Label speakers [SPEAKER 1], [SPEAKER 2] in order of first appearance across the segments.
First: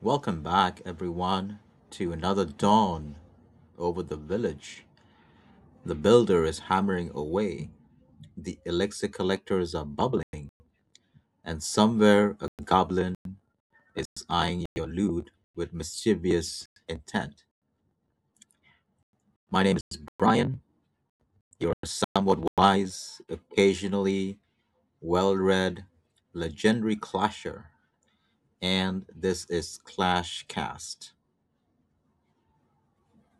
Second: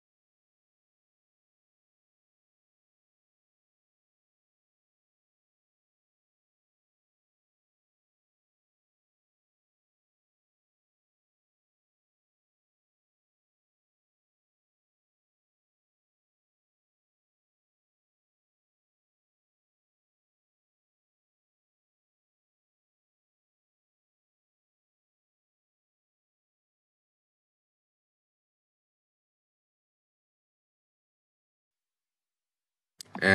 [SPEAKER 1] welcome back, everyone, to another dawn over the village. The builder is hammering away, the elixir collectors are bubbling, and somewhere a goblin is eyeing your loot with mischievous intent. My name is Brian, your somewhat wise, occasionally well read, legendary clasher, and this is Clash Cast.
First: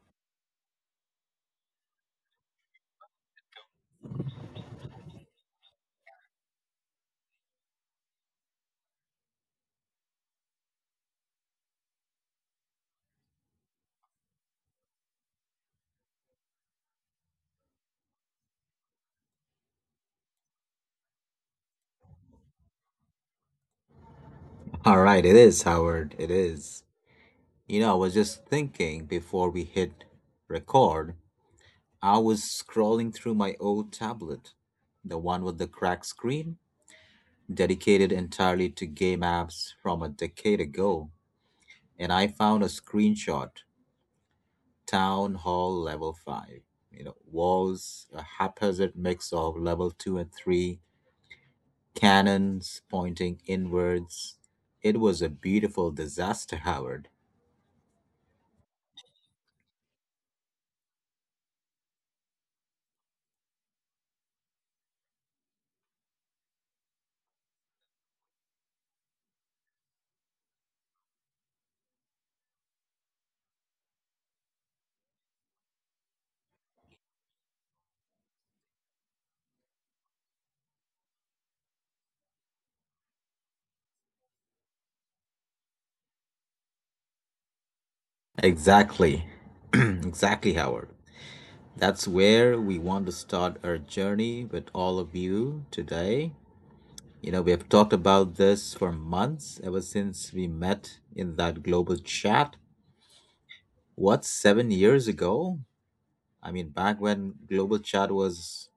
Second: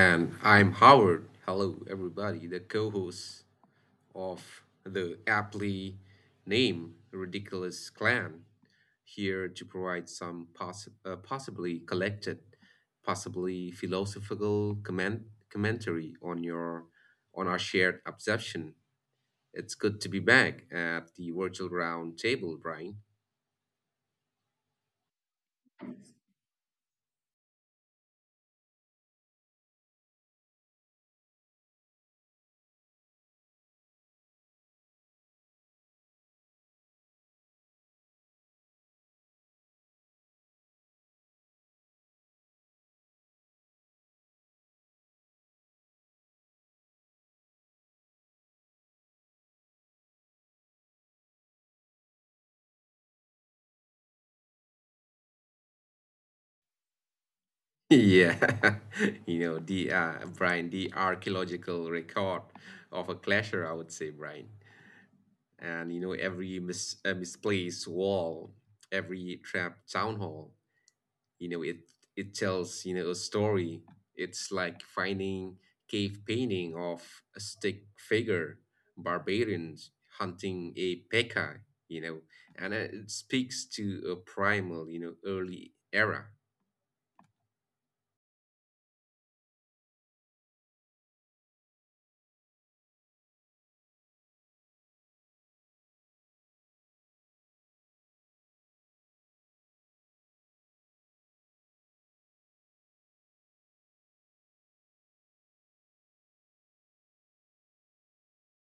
[SPEAKER 2] And I'm Howard. Hello, everybody, the co host of the aptly named Ridiculous Clan, here to provide some possibly collected, possibly philosophical commentary on your on our shared obsession. It's good to be back at the virtual round table, Brian.
[SPEAKER 1] All right, it is, Howard. It is. You know, I was just thinking before we hit record, I was scrolling through my old tablet, the one with the cracked screen, dedicated entirely to game apps from a decade ago, and I found a screenshot: Town Hall Level 5. You know, walls, a haphazard mix of level 2 and 3, cannons pointing inwards. It was a beautiful disaster, Howard.
[SPEAKER 2] Yeah, you know, the Brian, the archaeological record of a clasher, I would say, Brian. And every misplaced wall, every trapped town hall, you know it it tells, a story. It's like finding cave painting of a stick figure barbarians hunting a pekka, you know and it speaks to a primal, early era.
[SPEAKER 1] Exactly. Exactly, Howard. That's where we want to start our journey with all of you today. You know, we have talked about this for months, ever since we met in that global chat. What, 7 years ago? I mean, back when global chat was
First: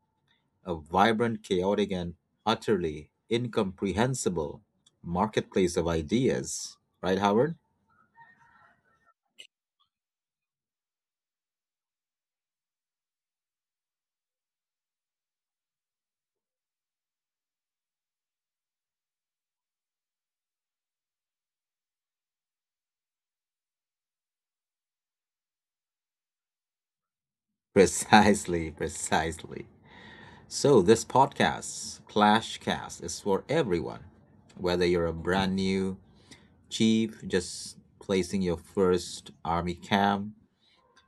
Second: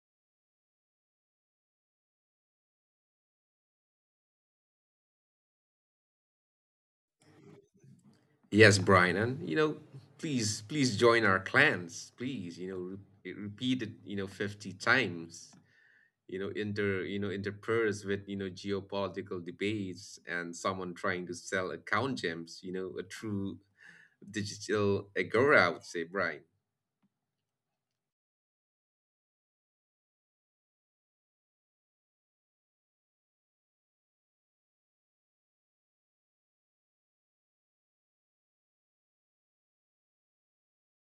[SPEAKER 1] a vibrant, chaotic, and utterly incomprehensible marketplace of ideas. Right, Howard?
[SPEAKER 2] Yes, Brian, and please, please join our clans, please, repeat it, 50 times, interpairs with, geopolitical debates and someone trying to sell account gems, a true digital agora, I would say, Brian.
[SPEAKER 1] Precisely, precisely. So, this podcast, Clashcast, is for everyone. Whether you're a brand new chief, just placing your first army camp,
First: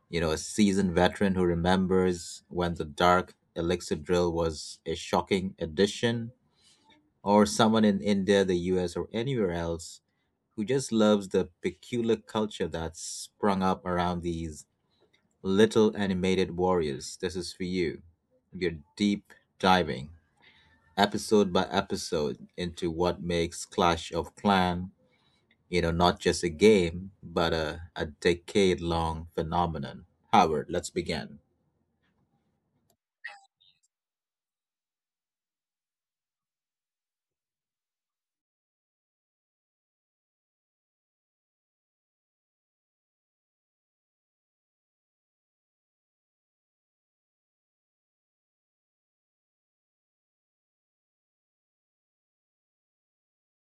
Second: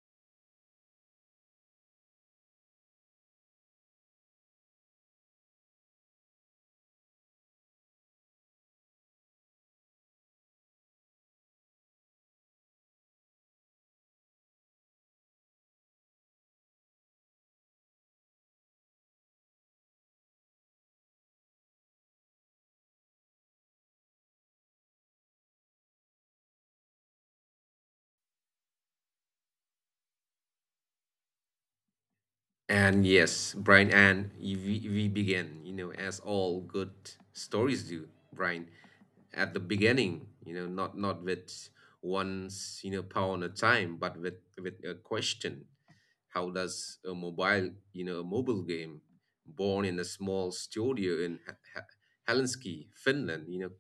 [SPEAKER 1] you know, a seasoned veteran who remembers when the dark elixir drill was a shocking addition, or someone in India, the US, or anywhere else who just loves the peculiar culture that's sprung up around these little animated warriors, this is for you. You're deep diving episode by episode into what makes Clash of Clan, you know, not just a game, but a decade long phenomenon. Howard, let's begin.
[SPEAKER 2] And yes, Brian, and we begin, as all good stories do, Brian, at the beginning, not with once pound a time, but with a question. How does a mobile, you know, a mobile game born in a small studio in Helsinki, Finland, you know,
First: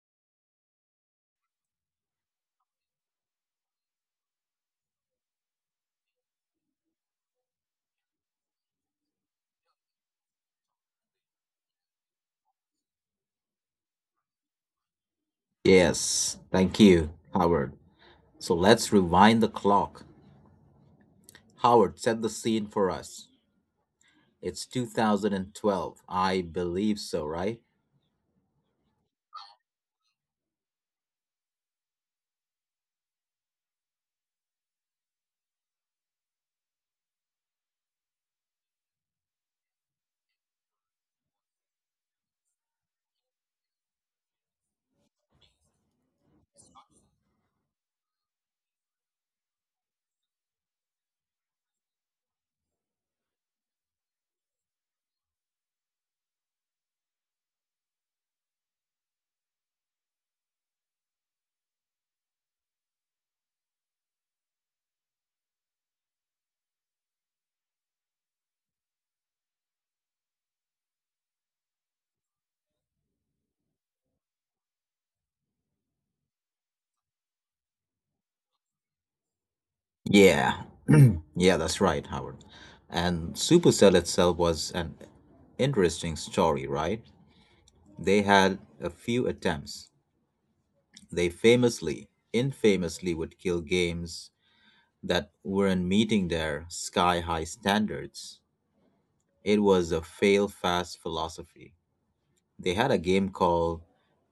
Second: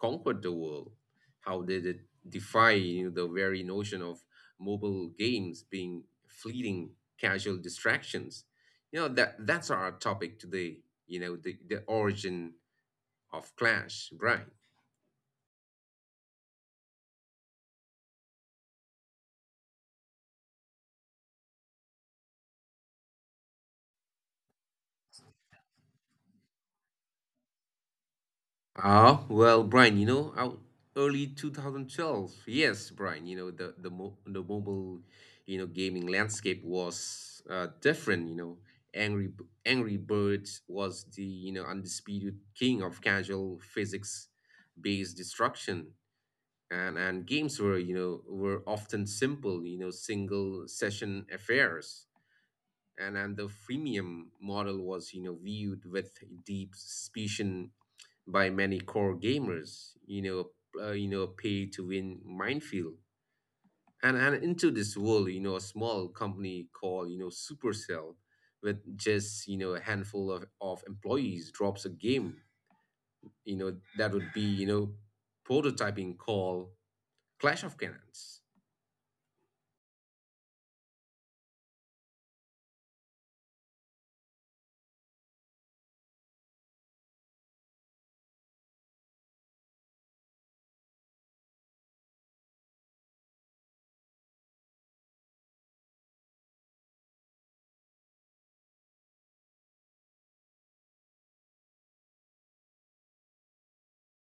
[SPEAKER 2] conquered the world? How did it defy, you know, the very notion of mobile games being fleeting casual distractions? You know, that's our topic today, you know, the origin of Clash, right?
[SPEAKER 1] Yes, thank you, Howard. So let's rewind the clock. Howard, set the scene for us. It's 2012. I believe so, right?
[SPEAKER 2] Ah, well, Brian, you know, out early 2012. Yes, Brian, you know, the mobile, you know, gaming landscape was different, you know. Angry Birds was the, you know, undisputed king of casual physics-based destruction. And games were, you know, were often simple, you know, single session affairs. And the freemium model was, you know, viewed with deep suspicion by many core gamers, you know, pay to win minefield. And into this world, you know, a small company called, you know, Supercell with just, you know, a handful of employees drops a game, you know, that would be, you know, prototyping, called Clash of Clans.
[SPEAKER 1] Yeah. Yeah, that's right, Howard. And Supercell itself was an interesting story, right? They had a few attempts. They famously, infamously, would kill games that weren't meeting their sky high standards. It was a fail fast philosophy. They had a game called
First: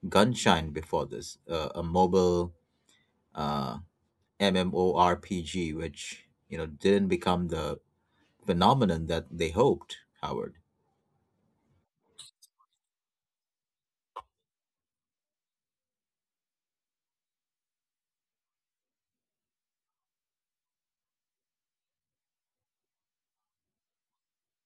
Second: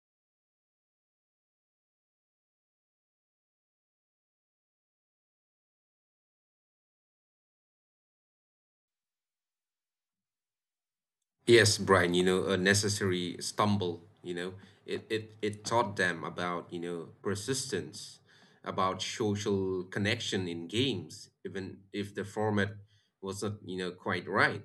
[SPEAKER 1] Gunshine before this, a mobile uh, MMORPG, which you know didn't become the phenomenon that they hoped, Howard.
[SPEAKER 2] Yes, Brian, you know, a necessary stumble, you know, it taught them about, you know, persistence, about social connection in games, even if the format wasn't, you know, quite right.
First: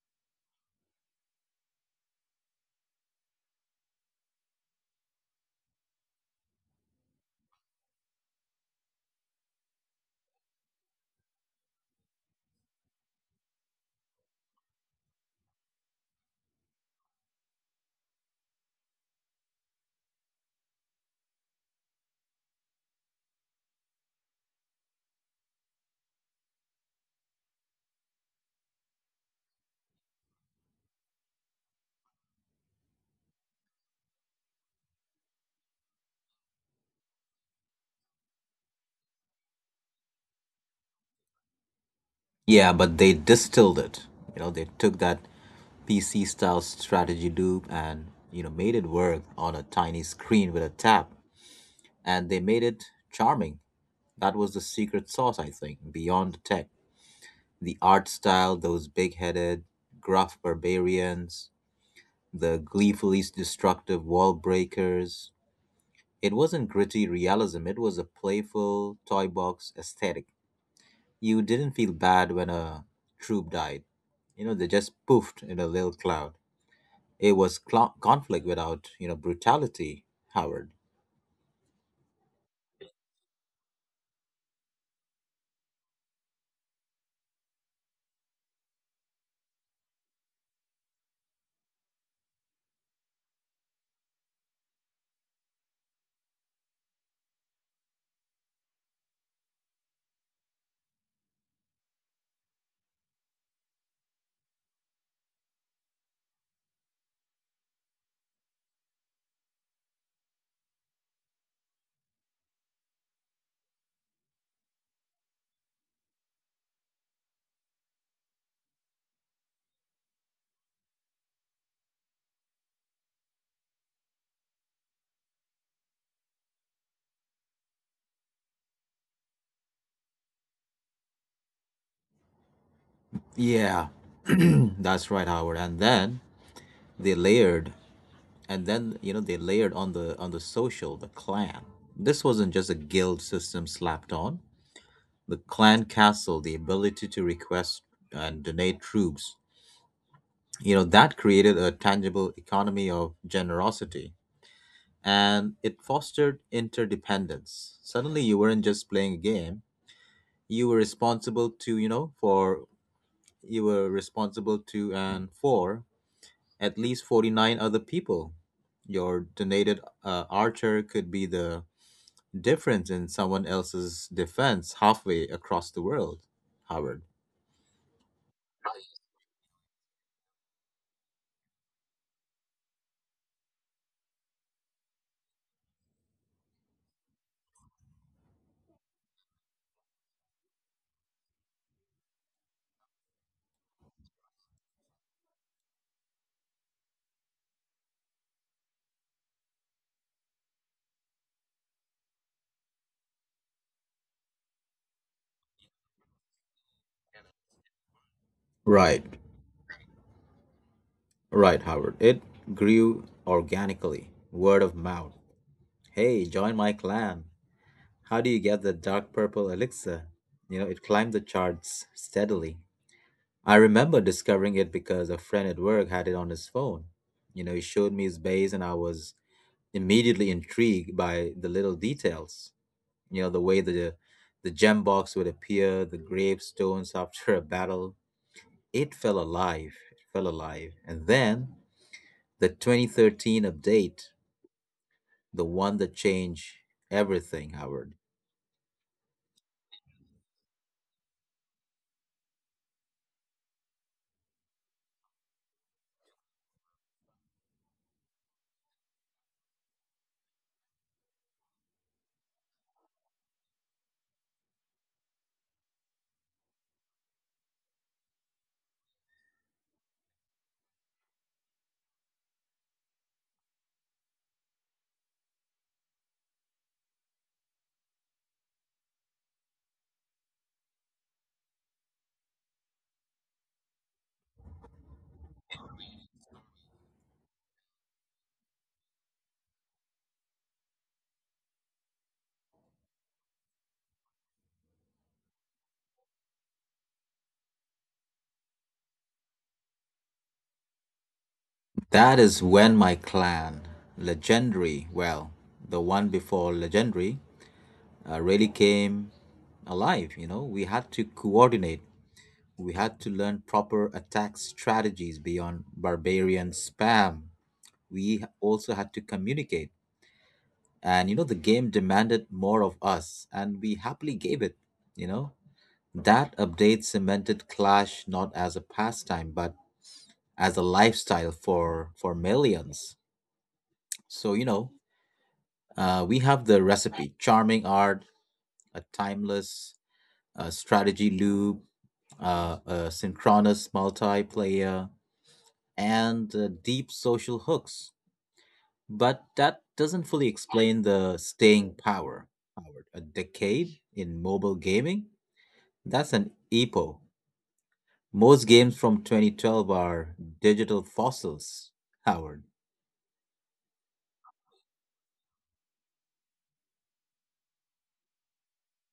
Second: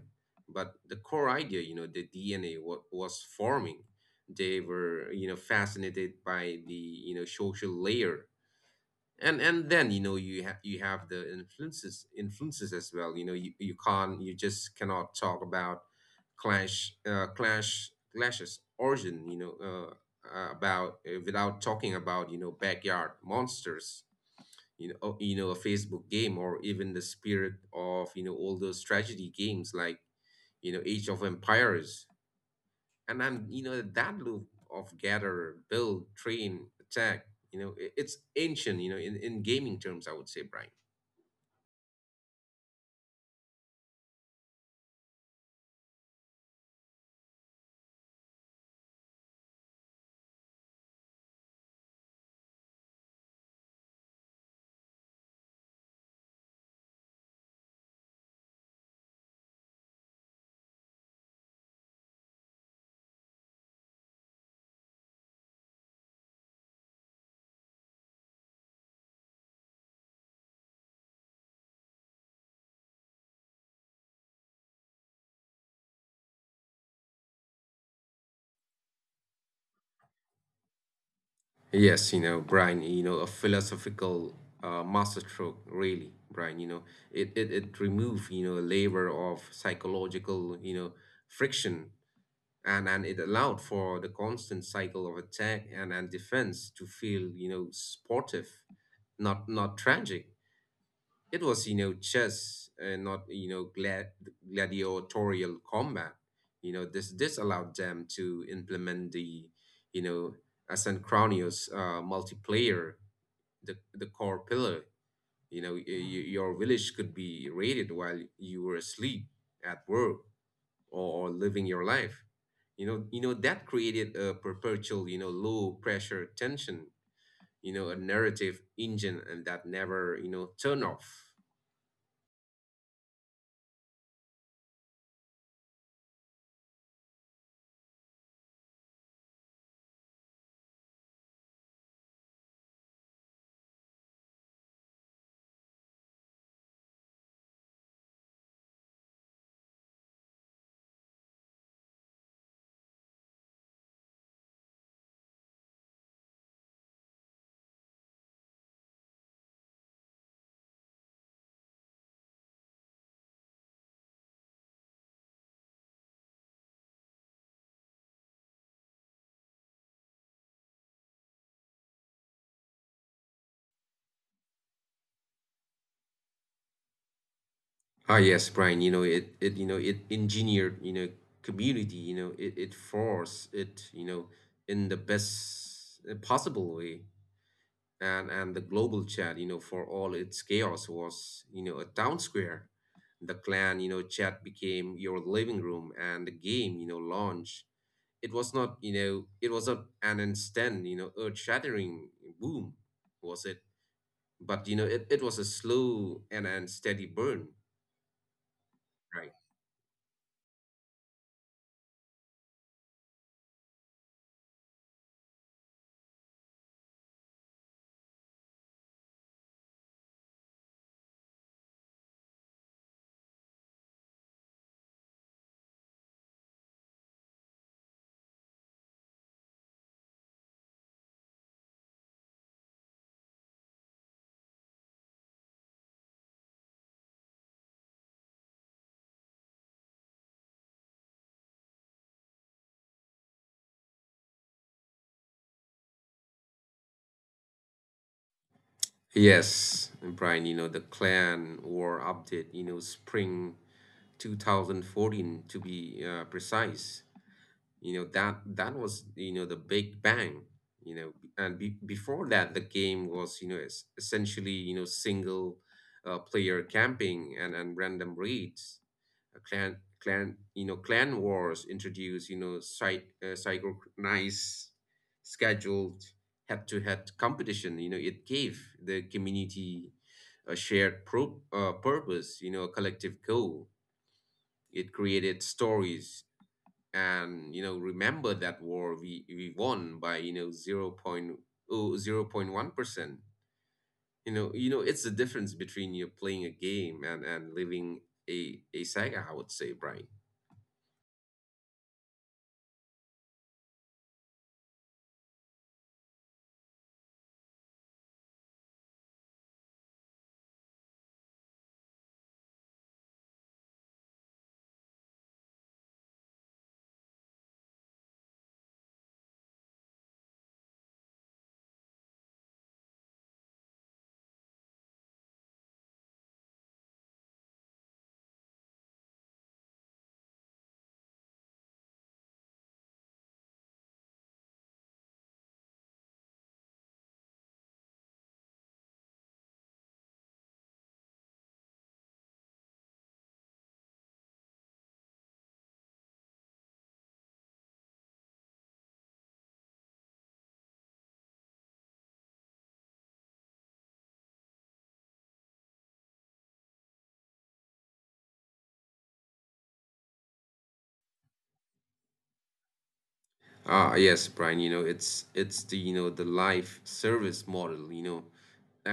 [SPEAKER 2] But the core idea, you know, the DNA what was forming. They were, you know, fascinated by the, you know, social layer. And then, you know, you have, the influences, influences as well, you know. You can't, you just cannot talk about clashes origin, you know about without talking about, you know, Backyard Monsters, you know. Oh, you know, a Facebook game, or even the spirit of, you know, all those tragedy games like, you know, Age of Empires. And then, you know, that loop of gather, build, train, attack, you know, it's ancient, you know, in gaming terms, I would say, Brian.
[SPEAKER 1] Yeah, but they distilled it. You know, they took that PC style strategy loop and, you know, made it work on a tiny screen with a tap, and they made it charming. That was the secret sauce, I think, beyond the tech. The art style, those big headed, gruff barbarians, the gleefully destructive wall breakers. It wasn't gritty realism, it was a playful toy box aesthetic. You didn't feel bad when a troop died. You know, they just poofed in a little cloud. It was conflict without, you know, brutality, Howard.
[SPEAKER 2] Yes, you know, Brian, you know, a philosophical, masterstroke, really, Brian, you know. It removed, you know, a layer of psychological, you know, friction. And it allowed for the constant cycle of attack and, defense to feel, you know, sportive, not tragic. It was, you know, chess and not, you know, gladiatorial combat. You know, this allowed them to implement the, you know, asynchronous multiplayer, the core pillar. You know, your village could be raided while you were asleep, at work, or living your life. You know that created a perpetual, you know, low pressure tension. You know, a narrative engine and that never, you know, turn off.
[SPEAKER 1] Yeah, that's right, Howard. And then they layered they layered on the social, the clan. This wasn't just a guild system slapped on. The clan castle, the ability to request and donate troops, you know that created a tangible economy of generosity, and it fostered interdependence. Suddenly you weren't just playing a game, you were responsible to you know for you were responsible to and for at least 49 other people. Your donated archer could be the difference in someone else's defense halfway across the world, Howard.
[SPEAKER 2] Ah, yes, Brian, you know, you know, it engineered, you know, community, you know, it forced it, you know, in the best possible way. And the global chat, you know, for all its chaos was, you know, a town square. The clan, you know, chat became your living room and the game, you know, launch. It was not, you know, it was not an instant, you know, earth-shattering boom, was it? But, you know, it was a slow and steady burn.
[SPEAKER 1] Right,
[SPEAKER 2] Right?
[SPEAKER 1] right, Howard. It grew organically, word of mouth. Hey, join my clan. How do you get the dark purple elixir? You know, it climbed the charts steadily. I remember discovering it because a friend at work had it on his phone. You know, he showed me his base, and I was immediately intrigued by the little details. You know, the way the gem box would appear, the gravestones after a battle. It felt alive. It felt alive. And then the 2013 update, the one that changed everything, Howard.
[SPEAKER 2] Yes, Brian, you know, the Clan War update, you know, spring 2014, to be precise. You know, that was, you know, the big bang, you know, and be before that the game was, you know, es essentially, you know, single player camping and random raids. Clan clan you know, clan wars introduce, you know, site synchronized, scheduled, head-to-head competition. You know, it gave the community a shared purpose, you know, a collective goal. It created stories. And you know, remember that war, we won by you know 0.0 0.1%, you know, it's the difference between you playing a game and living a saga, I would say, Brian.
[SPEAKER 1] That is when my clan, Legendary, well, the one before Legendary, really came alive. You know, we had to coordinate, we had to learn proper attack strategies beyond barbarian spam. We also had to communicate, and you know the game demanded more of us and we happily gave it. You know, that update cemented clash not as a pastime but as a lifestyle for millions. So, you know, we have the recipe: charming art, a timeless strategy loop, a synchronous multiplayer, and deep social hooks. But that doesn't fully explain the staying power, Howard. A decade in mobile gaming. That's an epo. Most games from 2012 are digital fossils, Howard.
[SPEAKER 2] Ah, yes, Brian, you know, it's the, you know, the life service model, you know,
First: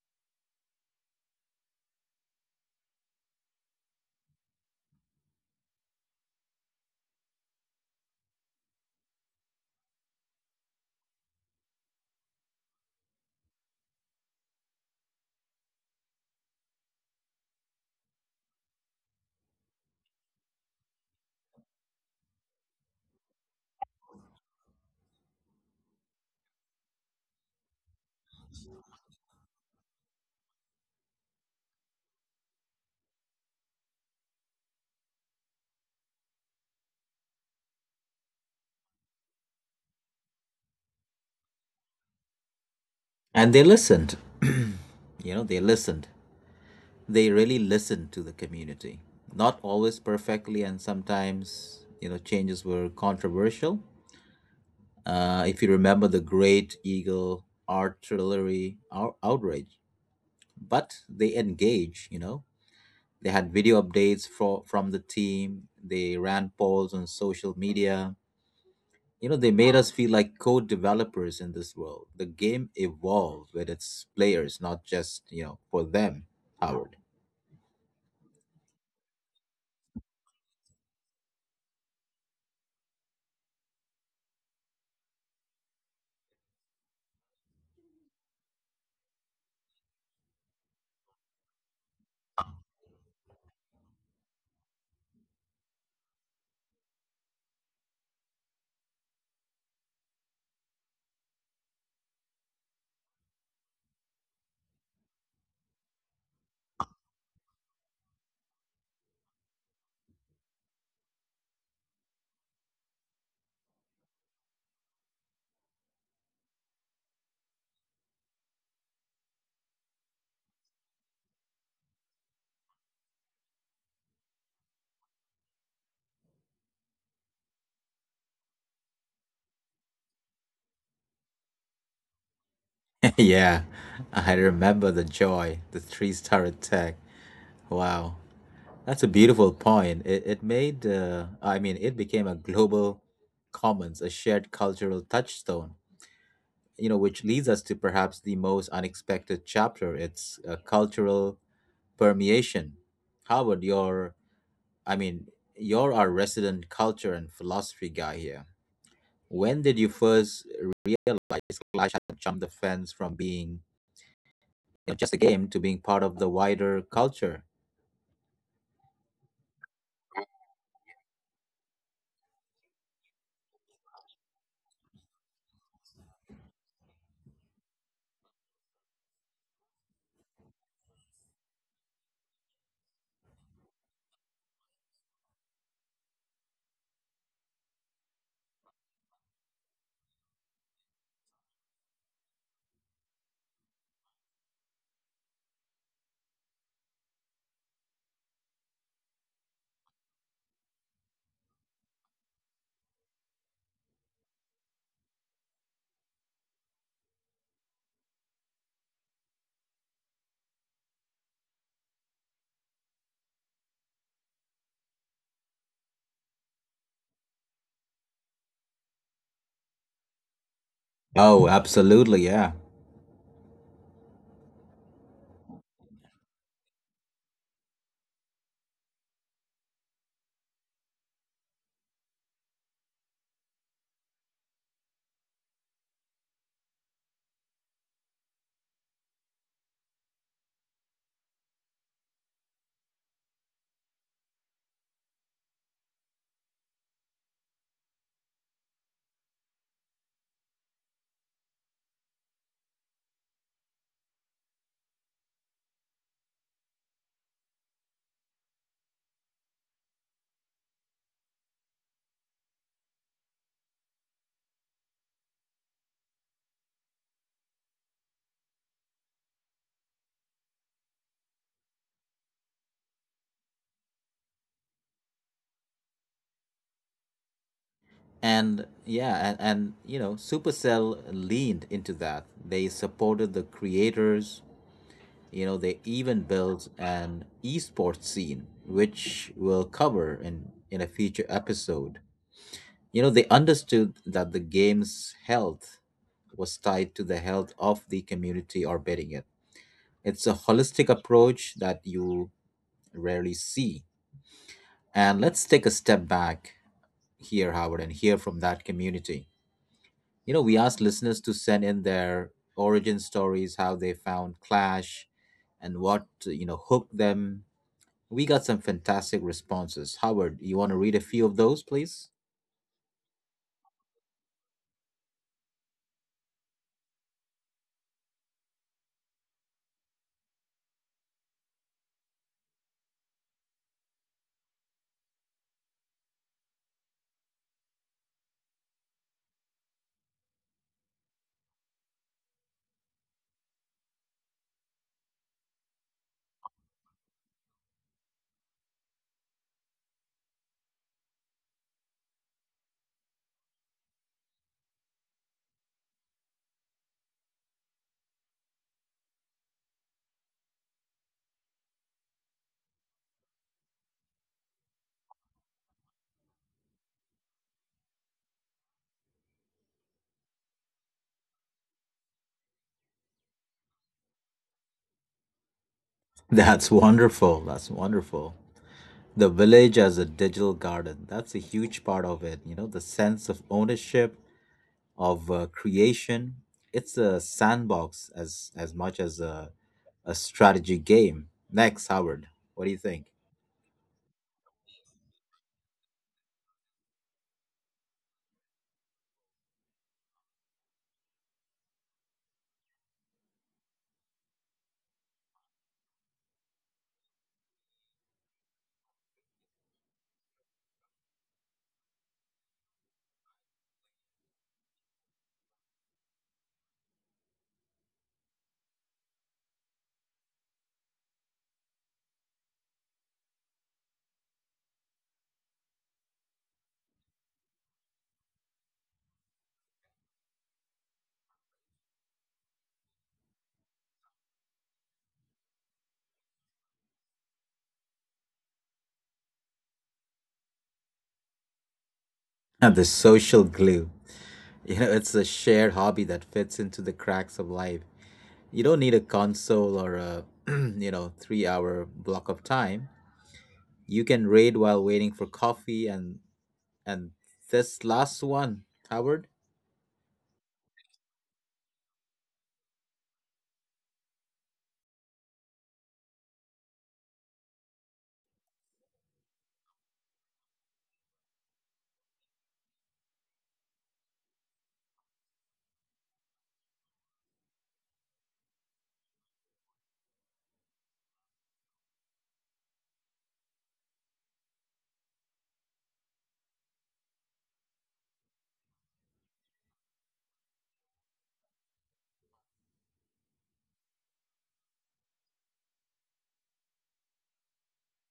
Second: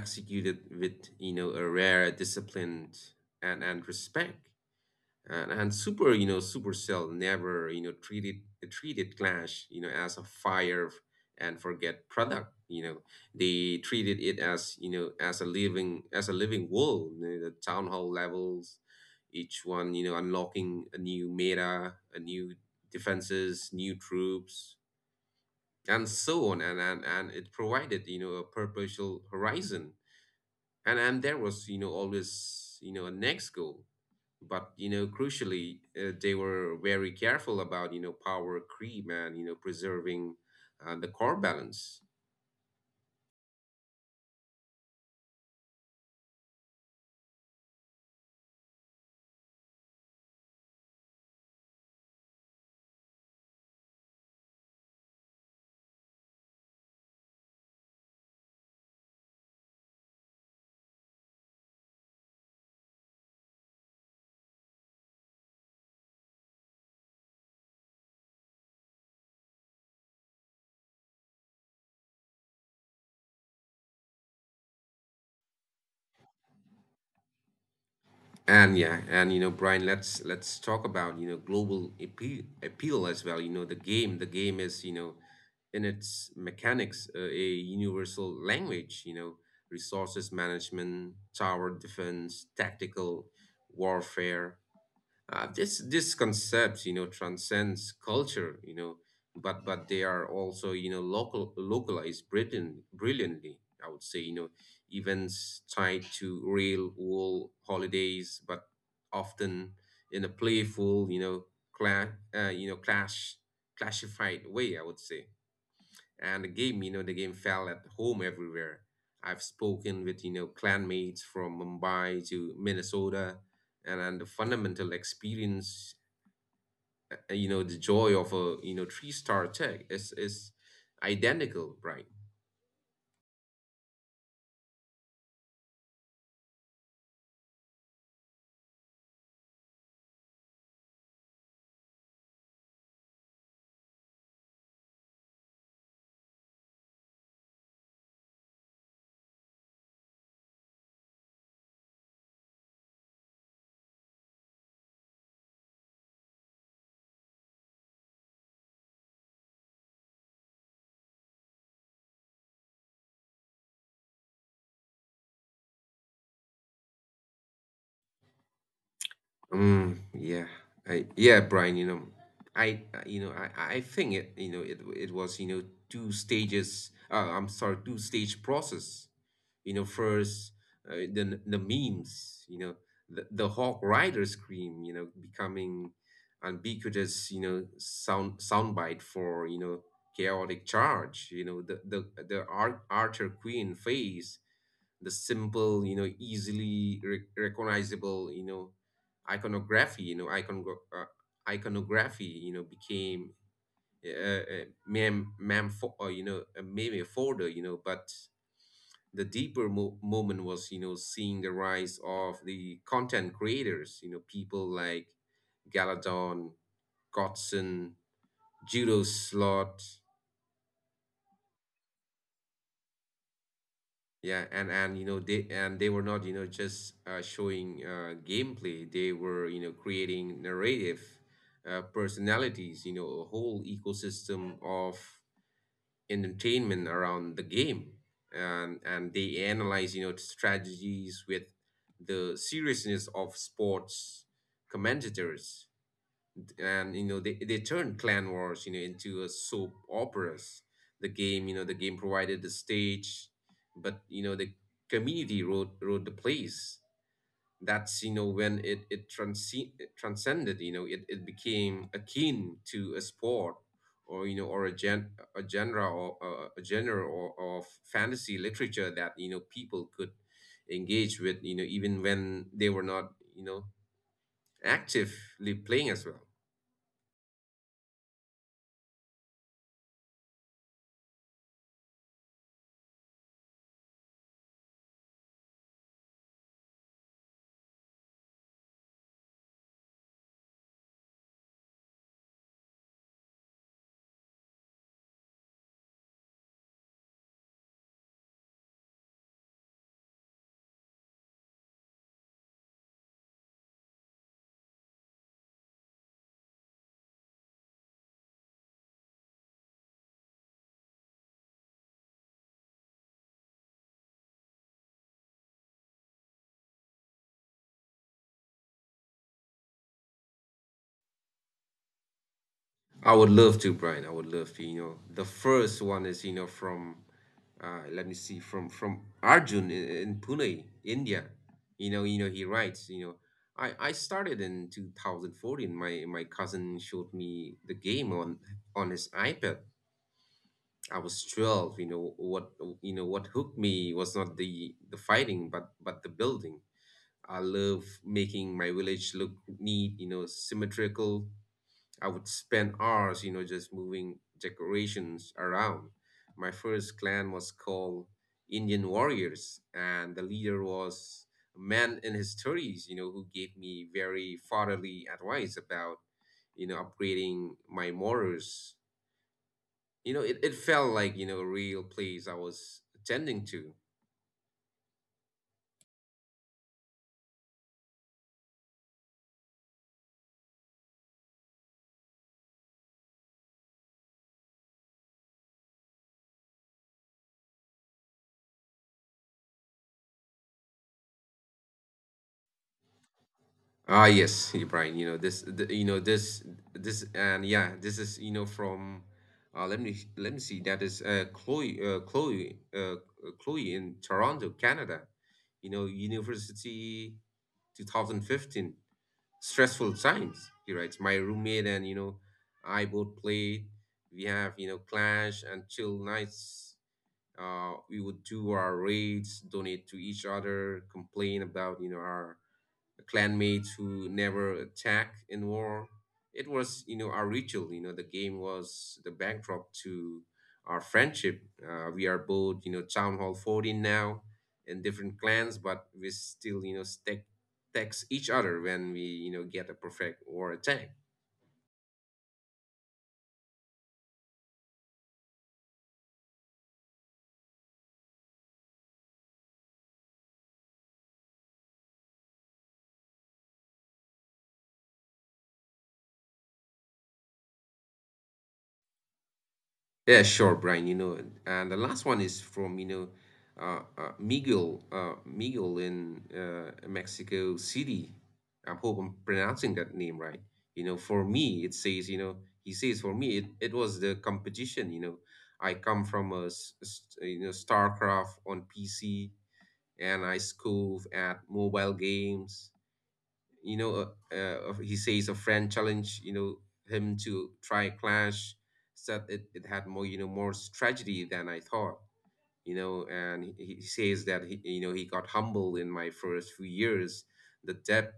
[SPEAKER 2] executed with, you know, a rare discipline and respect. And, Supercell never, you know, treated Clash, you know, as a and forget product, you know. They treated it as, you know, as a living, world, you know, the town hall levels, each one, you know, unlocking a new meta, a new defenses, new troops, and so on. And and, it provided, you know, a perpetual horizon. And there was, you know, always, you know, a next goal. But you know, crucially, they were very careful about, you know, power creep, and, you know, preserving the core balance.
[SPEAKER 1] And they listened. You know, they listened. They really listened to the community. Not always perfectly, and sometimes, you know, changes were controversial. If you remember the Great Eagle artillery outrage, but they engage, you know. They had video updates for, from the team, they ran polls on social media. You know, they made us feel like code developers in this world. The game evolved with its players, not just, you know, for them, Howard.
[SPEAKER 2] And yeah, and you know, Brian, let's talk about, you know, global appeal, appeal as well. You know, the game is, you know, in its mechanics, a universal language, you know. Resources management, tower defense, tactical warfare. This, concept, you know, transcends culture, you know, but they are also, you know, local localized Britain brilliantly, I would say, you know, events tied to real world holidays, but often in a playful, clash, you know, clash classified way, I would say. And the game you know the game fell at home everywhere. I've spoken with, you know, clanmates from Mumbai to Minnesota, and the fundamental experience, you know, the joy of a, you know, three-star tech is identical, right?
[SPEAKER 1] Yeah, I remember the joy, the three-star attack. Wow. That's a beautiful point. It made, I mean, it became a global commons, a shared cultural touchstone, you know, which leads us to perhaps the most unexpected chapter. It's a cultural permeation. Howard, your I mean, you're our resident culture and philosophy guy here. When did you first realize Clash had jumped the fence from being, you know, just a game to being part of the wider culture?
[SPEAKER 2] Yeah, yeah, Brian, you know, you know, I think it, you know, it was, you know, two stages, I'm sorry, two stage process. You know, first, the memes, you know, the Hawk Rider scream, you know, becoming ubiquitous, you know, soundbite for, you know, chaotic charge, you know, the Ar Archer Queen phase, the simple, you know, easily recognizable, you know, iconography, you know, uh, iconography, you know, became, you know, a meme folder, you know. But the deeper moment was, you know, seeing the rise of the content creators, you know, people like Galadon, Godson, Judo Slot.
[SPEAKER 1] Oh, absolutely, yeah.
[SPEAKER 2] Yeah, and you know they and they were not, you know, just showing gameplay. They were, you know, creating narrative, personalities. You know, a whole ecosystem of entertainment around the game. And they analyze, you know, strategies with the seriousness of sports commentators. And you know, they turned clan wars, you know, into a soap operas. The game You know, the game provided the stage, but you know, the community wrote the plays. That's, you know, when it it transcended, you know, it became akin to a sport, or you know, or a gen a genre, or a genre or, of fantasy literature, that you know people could engage with, you know, even when they were not, you know, actively playing as well.
[SPEAKER 1] And you know, Supercell leaned into that. They supported the creators, you know, they even built an esports scene, which we'll cover in a future episode. You know, they understood that the game's health was tied to the health of the community orbiting it. It's a holistic approach that you rarely see. And let's take a step back here, Howard, and hear from that community. You know, we asked listeners to send in their origin stories, how they found Clash, and what, you know, hooked them. We got some fantastic responses. Howard, you want to read a few of those, please?
[SPEAKER 2] I would love to, Brian. I would love to. You know, the first one is, you know, from, let me see, from Arjun in Pune, India. You know, you know, he writes. You know, I started in 2014. My cousin showed me the game on his iPad. I was 12. You know what, you know what hooked me was not the fighting, but the building. I love making my village look neat, you know, symmetrical. I would spend hours, you know, just moving decorations around. My first clan was called Indian Warriors, and the leader was a man in his 30s, you know, who gave me very fatherly advice about, you know, upgrading my morals. You know, it felt like, you know, a real place I was attending to.
[SPEAKER 1] That's wonderful. That's wonderful. The village as a digital garden. That's a huge part of it. You know, the sense of ownership, of creation. It's a sandbox as much as a strategy game. Next, Howard, what do you think?
[SPEAKER 2] Ah, yes, yeah, Brian. You know this. The, this. This and, yeah, this is from. Let me see. That is Chloe in Toronto, Canada. University, 2015. Stressful times. He writes. My roommate and, I both played. We have clash and chill nights. We would do our raids, donate to each other, complain about our clanmates who never attack in war. It was our ritual. The game was the backdrop to our friendship. We are both, Town Hall 14 now in different clans, but we still stack text each other when we get a perfect war attack.
[SPEAKER 1] And the social glue. You know, it's a shared hobby that fits into the cracks of life. You don't need a console or a you know 3 hour block of time. You can raid while waiting for coffee and this last one, Howard.
[SPEAKER 2] Yeah, sure, Brian. And the last one is from, Miguel in Mexico City. I hope I'm pronouncing that name right. For me, it says, he says, for me, it was the competition. I come from a, s- s- you know, StarCraft on PC and I scove at mobile games. He says a friend challenged, him to try a clash, said it had more tragedy than I thought, and he says that he got humbled in my first few years, the depth,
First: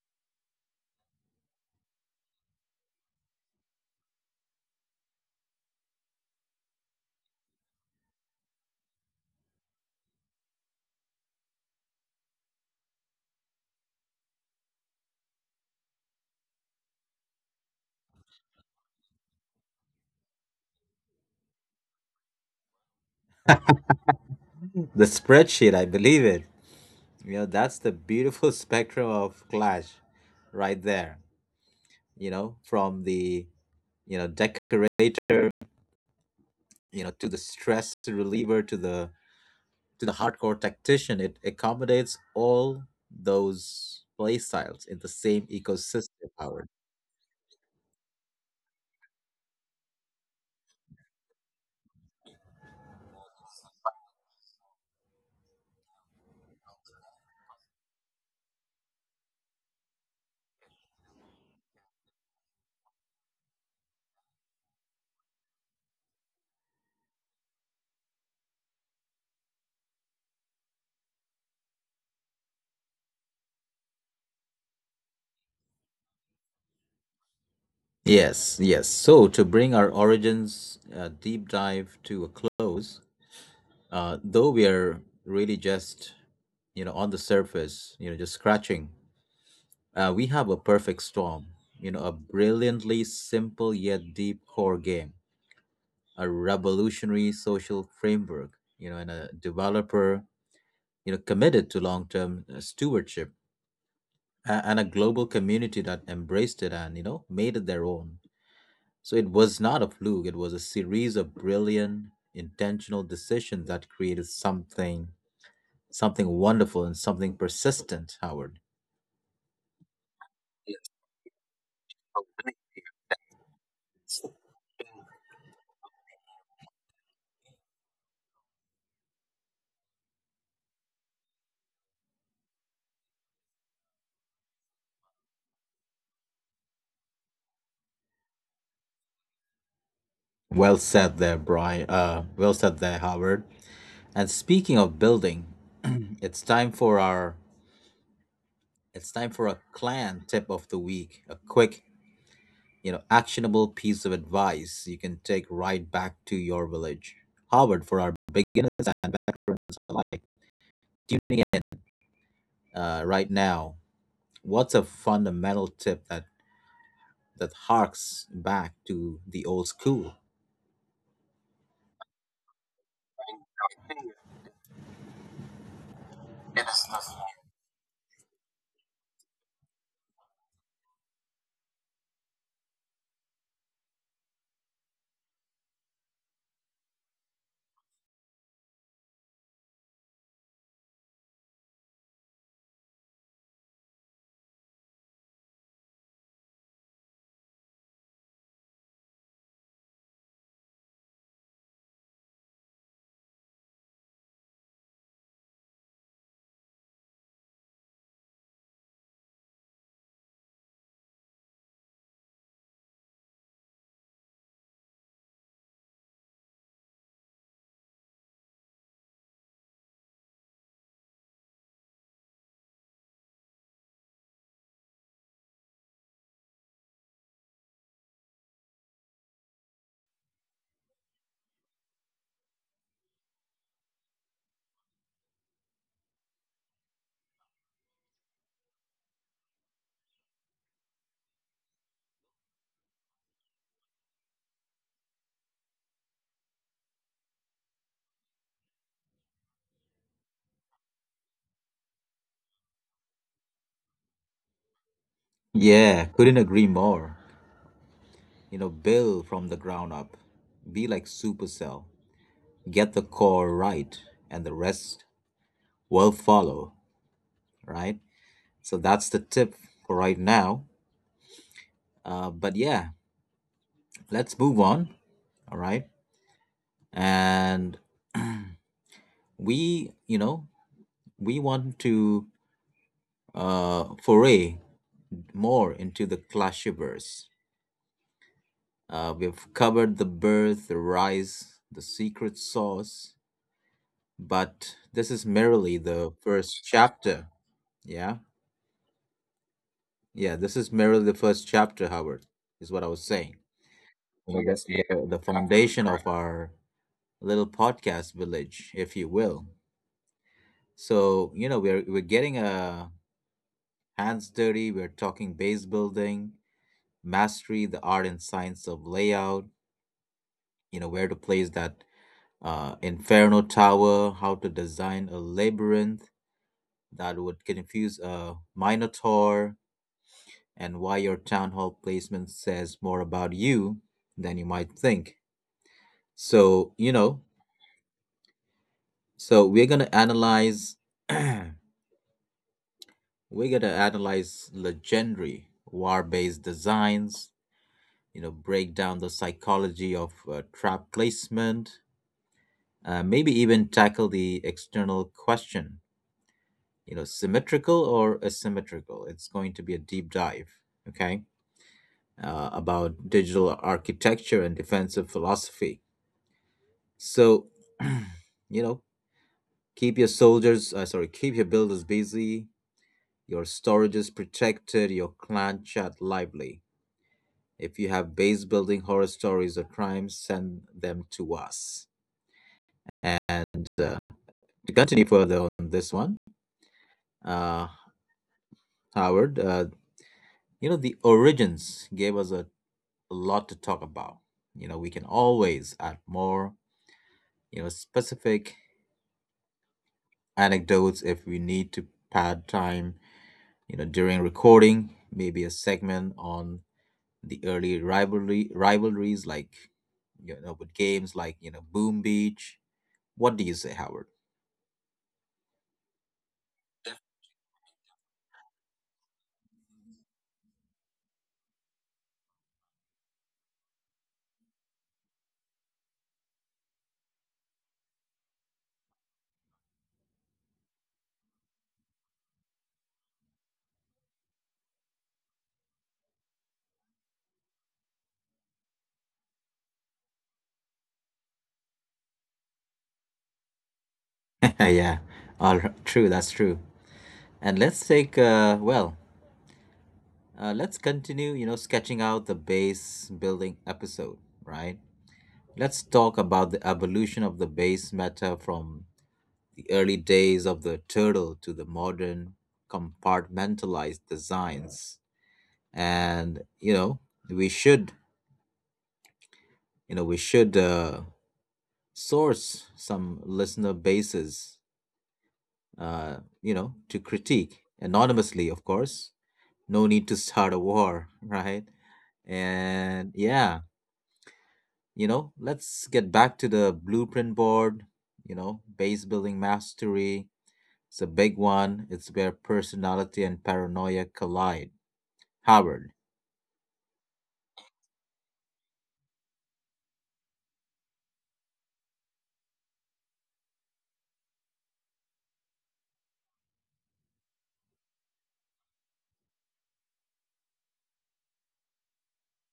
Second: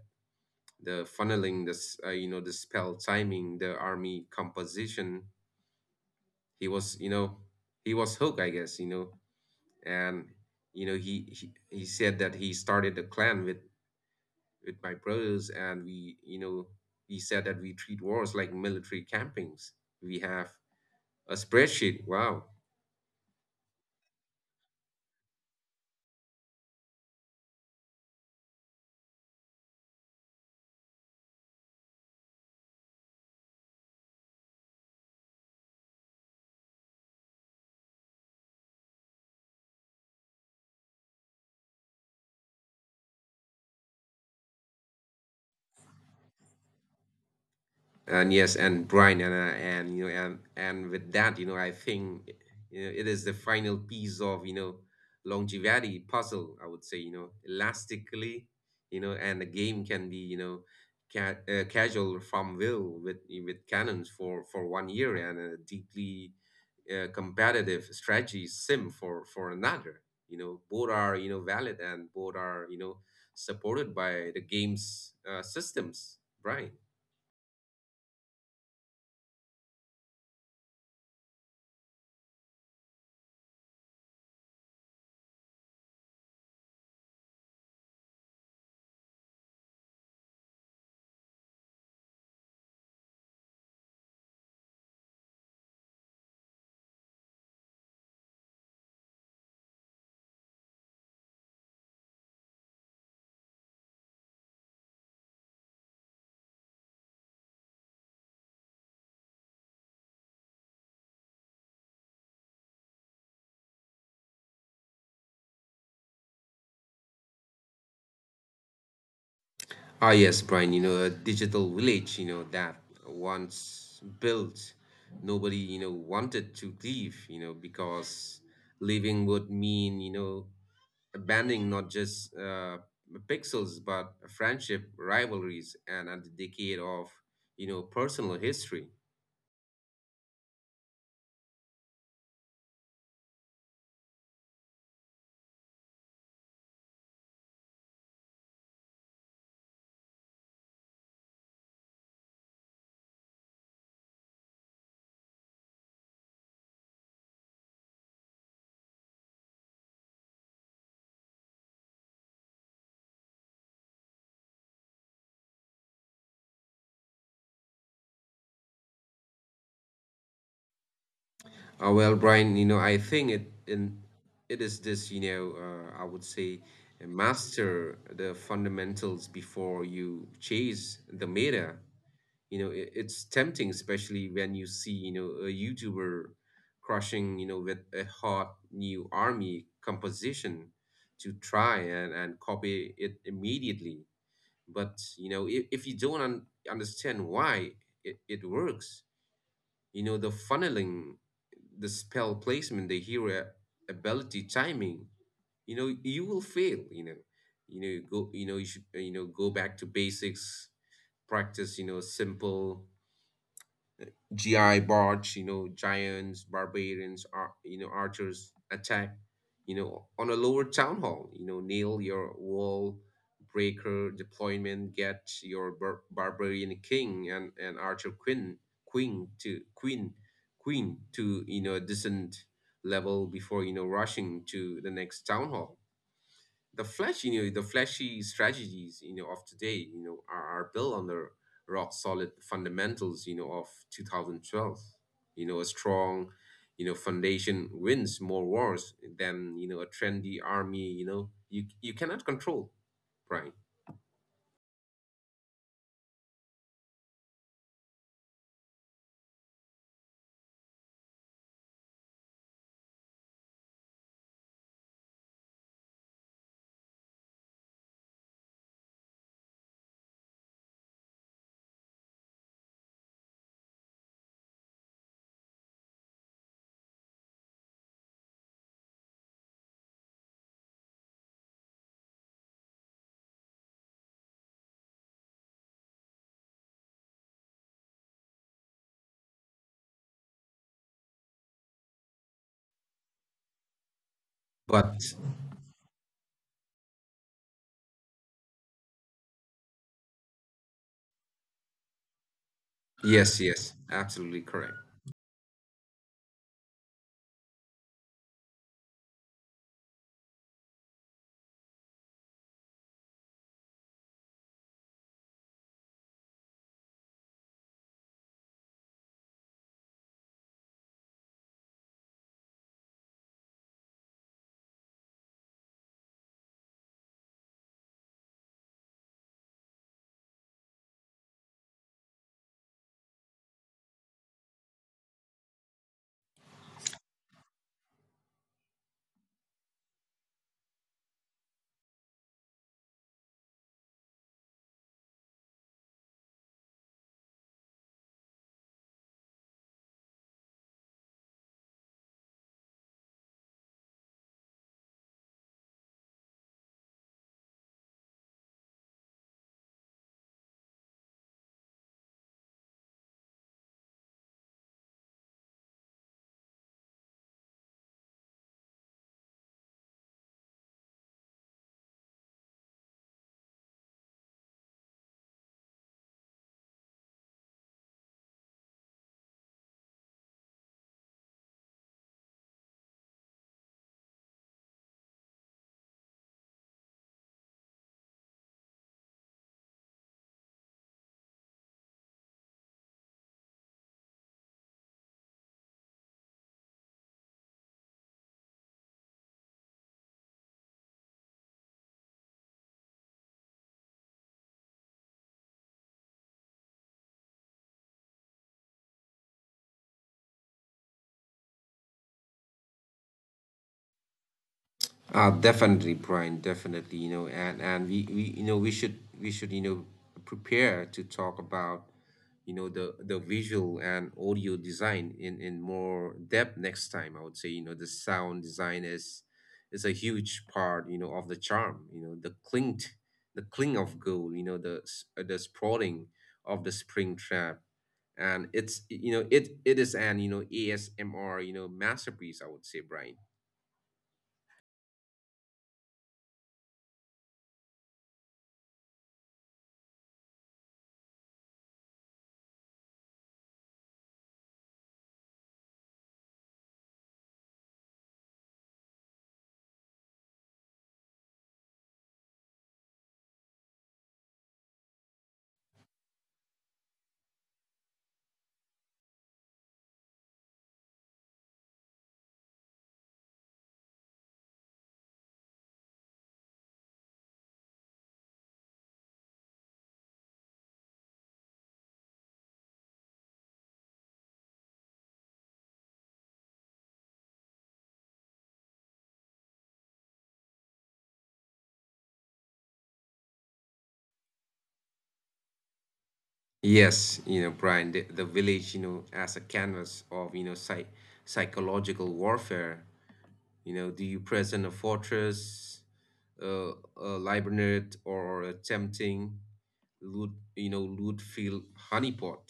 [SPEAKER 2] the funneling, the, the spell timing, the army composition. He was, you know, he was hooked, I guess, and he said that he started a clan with my brothers, and we we said that we treat wars like military campings. We have a spreadsheet. Wow.
[SPEAKER 1] The spreadsheet, I believe it. You know, that's the beautiful spectrum of clash right there. You know, from the, you know, decorator, you know, to the stress reliever to the hardcore tactician. It accommodates all those play styles in the same ecosystem, Howard.
[SPEAKER 2] and yes and brian and you know and with that you know I think it is the final piece of longevity puzzle, I would say, elastically. And the game can be casual from will with cannons for 1 year and a deeply competitive strategy sim for another. Both are valid, and both are supported by the game's systems, Brian.
[SPEAKER 1] Yes, yes. So to bring our origins deep dive to a close, though we are really just, you know, on the surface, you know, just scratching. We have a perfect storm, you know, a brilliantly simple yet deep core game, a revolutionary social framework, you know, and a developer, you know, committed to long-term stewardship, and a global community that embraced it and you know made it their own. So it was not a fluke; it was a series of brilliant, intentional decisions that created something, something wonderful and something persistent. Howard,
[SPEAKER 2] A digital village, that once built, nobody, wanted to leave, because leaving would mean, you know, abandoning not just pixels, but friendship, rivalries, and a decade of personal history.
[SPEAKER 1] well said there, Brian. Well said there, Howard. And speaking of building, it's time for our it's time for a clan tip of the week, a quick, you know, actionable piece of advice you can take right back to your village. Howard, for our beginners and veterans alike, tuning in right now, what's a fundamental tip that that harks back to the old school?
[SPEAKER 2] Well, Brian, I think it is this, I would say, master the fundamentals before you chase the meta. It's tempting, especially when you see a youtuber crushing with a hot new army composition, to try and copy it immediately. But if you don't understand why it works, the funneling, the spell placement, the hero ability timing, you will fail. You know you know go you know you should you know go back to basics. Practice simple GI bots, giants, barbarians, archers attack, on a lower town hall, nail your wall breaker deployment, get your barbarian king and archer queen, queen to queen, a decent level before, you know, rushing to the next town hall. The flashy strategies, of today, are built on the rock solid fundamentals, of 2012. A strong, foundation wins more wars than, a trendy army, you cannot control, right?
[SPEAKER 1] Yeah, couldn't agree more. You know, build from the ground up. Be like Supercell. Get the core right, and the rest will follow, right? So that's the tip for right now. But yeah, let's move on, all right? And we, you know, we want to foray more into the clashiverse. We've covered the birth, the rise, the secret sauce, but this is merely
[SPEAKER 2] But
[SPEAKER 1] the first chapter. Yeah, yeah, this is merely the first chapter, Howard, is what I was saying.
[SPEAKER 2] yes,
[SPEAKER 1] Well, I guess yeah,
[SPEAKER 2] absolutely
[SPEAKER 1] the
[SPEAKER 2] correct.
[SPEAKER 1] foundation of our little podcast village, if you will. So, you know, we're getting hands dirty, we're talking base building, mastery, the art and science of layout, you know, where to place that inferno tower, how to design a labyrinth that would confuse a minotaur, and why your town hall placement says more about you than you might think. So, you know, So we're gonna analyze we're gonna analyze legendary war-based designs, you know, break down the psychology of trap placement, maybe even tackle the external question, you know, symmetrical or asymmetrical. It's going to be a deep dive, okay, about digital architecture and defensive philosophy. So, you know, keep your keep your builders busy. Your storage is protected, your clan chat lively. If you have base building horror stories or crimes, send them to us. And to continue further on this one, uh, Howard, you know, the origins gave us a lot to talk about. You know, we can always add more, you know, specific anecdotes if we need to pad time, you know, during recording, maybe a segment on the early rivalry rivalries like, you know, with games like, you know, Boom Beach. What do you say, Howard?
[SPEAKER 2] Definitely, Brian, definitely, you know, and we you know we should you know prepare to talk about the visual and audio design in more depth next time. I would say the sound design is a huge part of the charm. The cling, the cling of gold. The sprawling of the spring trap, and it's it is an ASMR masterpiece, I would say, Brian.
[SPEAKER 1] Yeah, all right, true. That's true. And let's take let's continue. You know, sketching out the base building episode, right? Let's talk about the evolution of the base meta from the early days of the turtle to the modern compartmentalized designs. And you know, we should we should source some listener bases, you know, to critique anonymously, of course. No need to start a war, right? And yeah, you know, let's get back to the blueprint board, you know, base building mastery. It's a big one. It's where personality and paranoia collide, Howard.
[SPEAKER 2] The village, as a canvas of, psychological warfare. Do you present a fortress, a labyrinth, or a tempting loot, loot field honeypot?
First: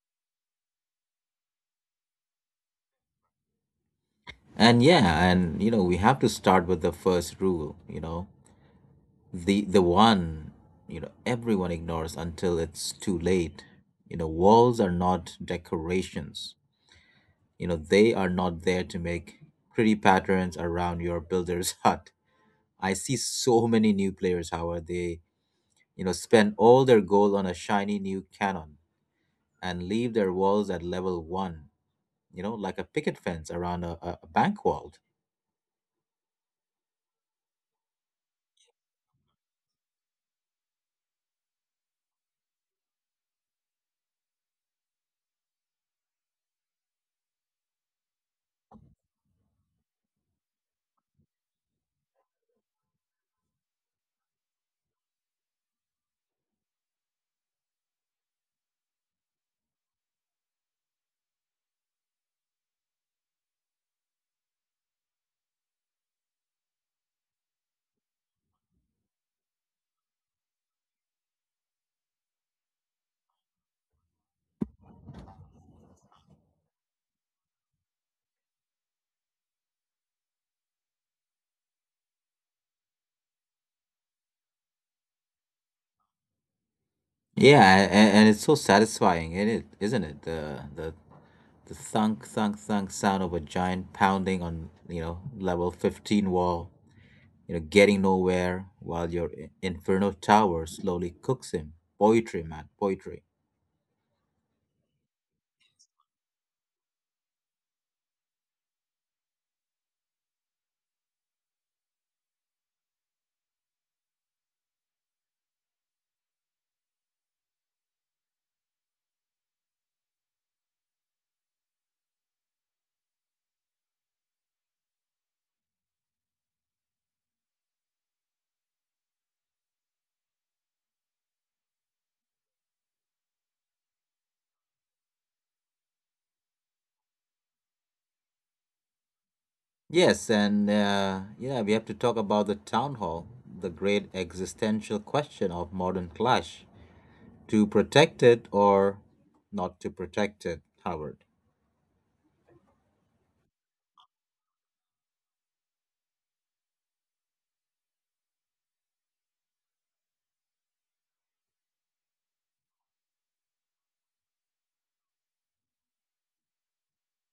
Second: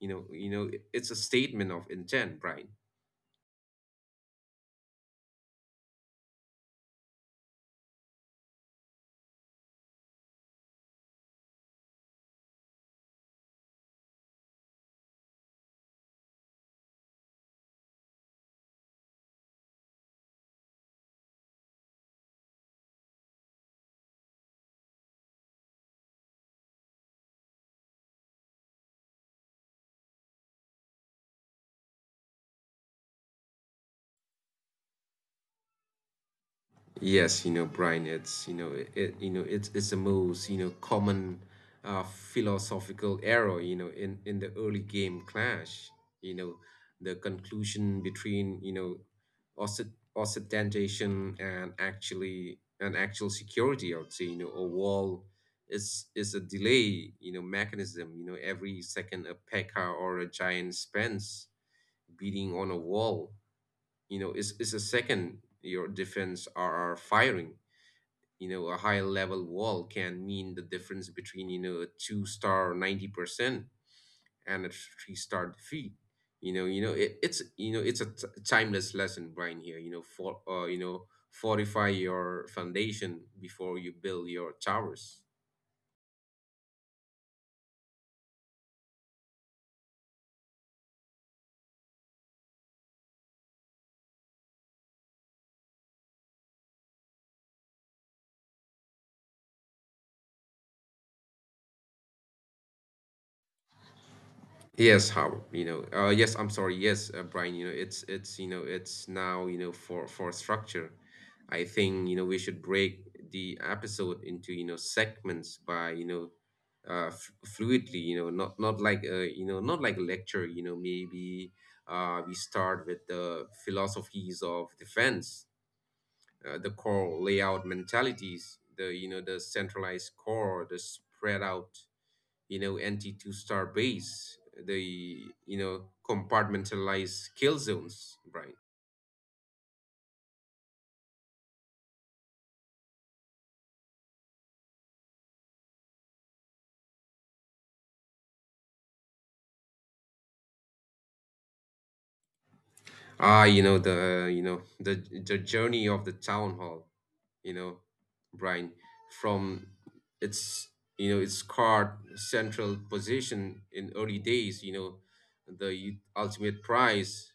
[SPEAKER 2] It's a statement of intent, Brian.
[SPEAKER 1] And yeah, and you know, we have to start with the first rule, you know, the one, you know, everyone ignores until it's too late. You know, walls are not decorations. You know, they are not there to make pretty patterns around your builder's hut. I see so many new players, Howard. They, you know, spend all their gold on a shiny new cannon and leave their walls at level one, you know, like a picket fence around a bank vault.
[SPEAKER 2] Yes, you know, Brian, it's you know, it- you know, it's the most common philosophical error, in the early game clash. You know, the conclusion between ostentation and actual security, I would say. A wall is a delay, mechanism. Every second a Pekka or a giant spends beating on a wall, is a second your defense are firing. A high level wall can mean the difference between a two star 90% and a three-star defeat. You know you know it, it's you know it's a t- timeless lesson, Brian, here, fortify your foundation before you build your towers.
[SPEAKER 1] Yeah, and it's so satisfying, isn't it, the the thunk thunk thunk sound of a giant pounding on, you know, level 15 wall, you know, getting nowhere while your inferno tower slowly cooks him. Poetry, man, poetry.
[SPEAKER 2] Yes, Howard, you know, yes, I'm sorry, yes, Brian, you know, it's you know, it's Now, for structure. I think, we should break the episode into, segments by, you know, f fluidly, not not like a lecture, maybe we start with the philosophies of defense, the core layout mentalities, the, the centralized core, the spread out anti-two star base, the you know compartmentalized kill zones, right?
[SPEAKER 1] Yes, and yeah, we have to talk about the town hall, the great existential question of modern clash. To protect it or not to protect it, Howard?
[SPEAKER 2] Ah you know the you know the the journey of the town hall, you know Brian, from its you know its card central position in early days, the ultimate prize,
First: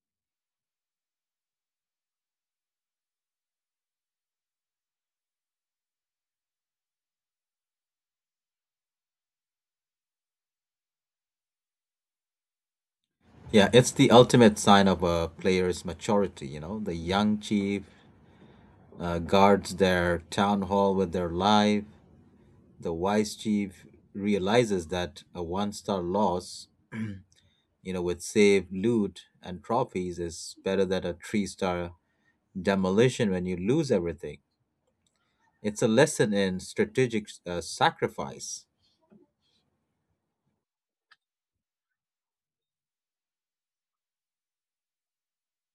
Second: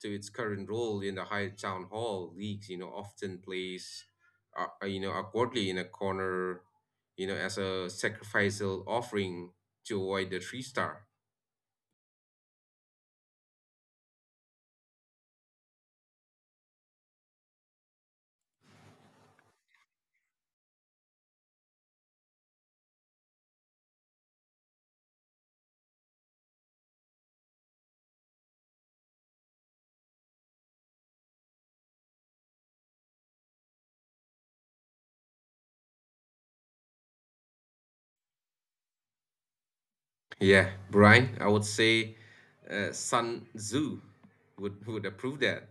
[SPEAKER 2] to its current role in the high town hall leagues, often plays, awkwardly in a corner, as a sacrificial offering to avoid the three star.
[SPEAKER 1] Yeah, it's the ultimate sign of a player's maturity. You know, the young chief guards their town hall with their life. The wise chief realizes that a one star loss, you know, with save loot and trophies is better than a three-star demolition when you lose everything. It's a lesson in strategic sacrifice.
[SPEAKER 2] Yeah, Brian, I would say Sun Tzu would approve that.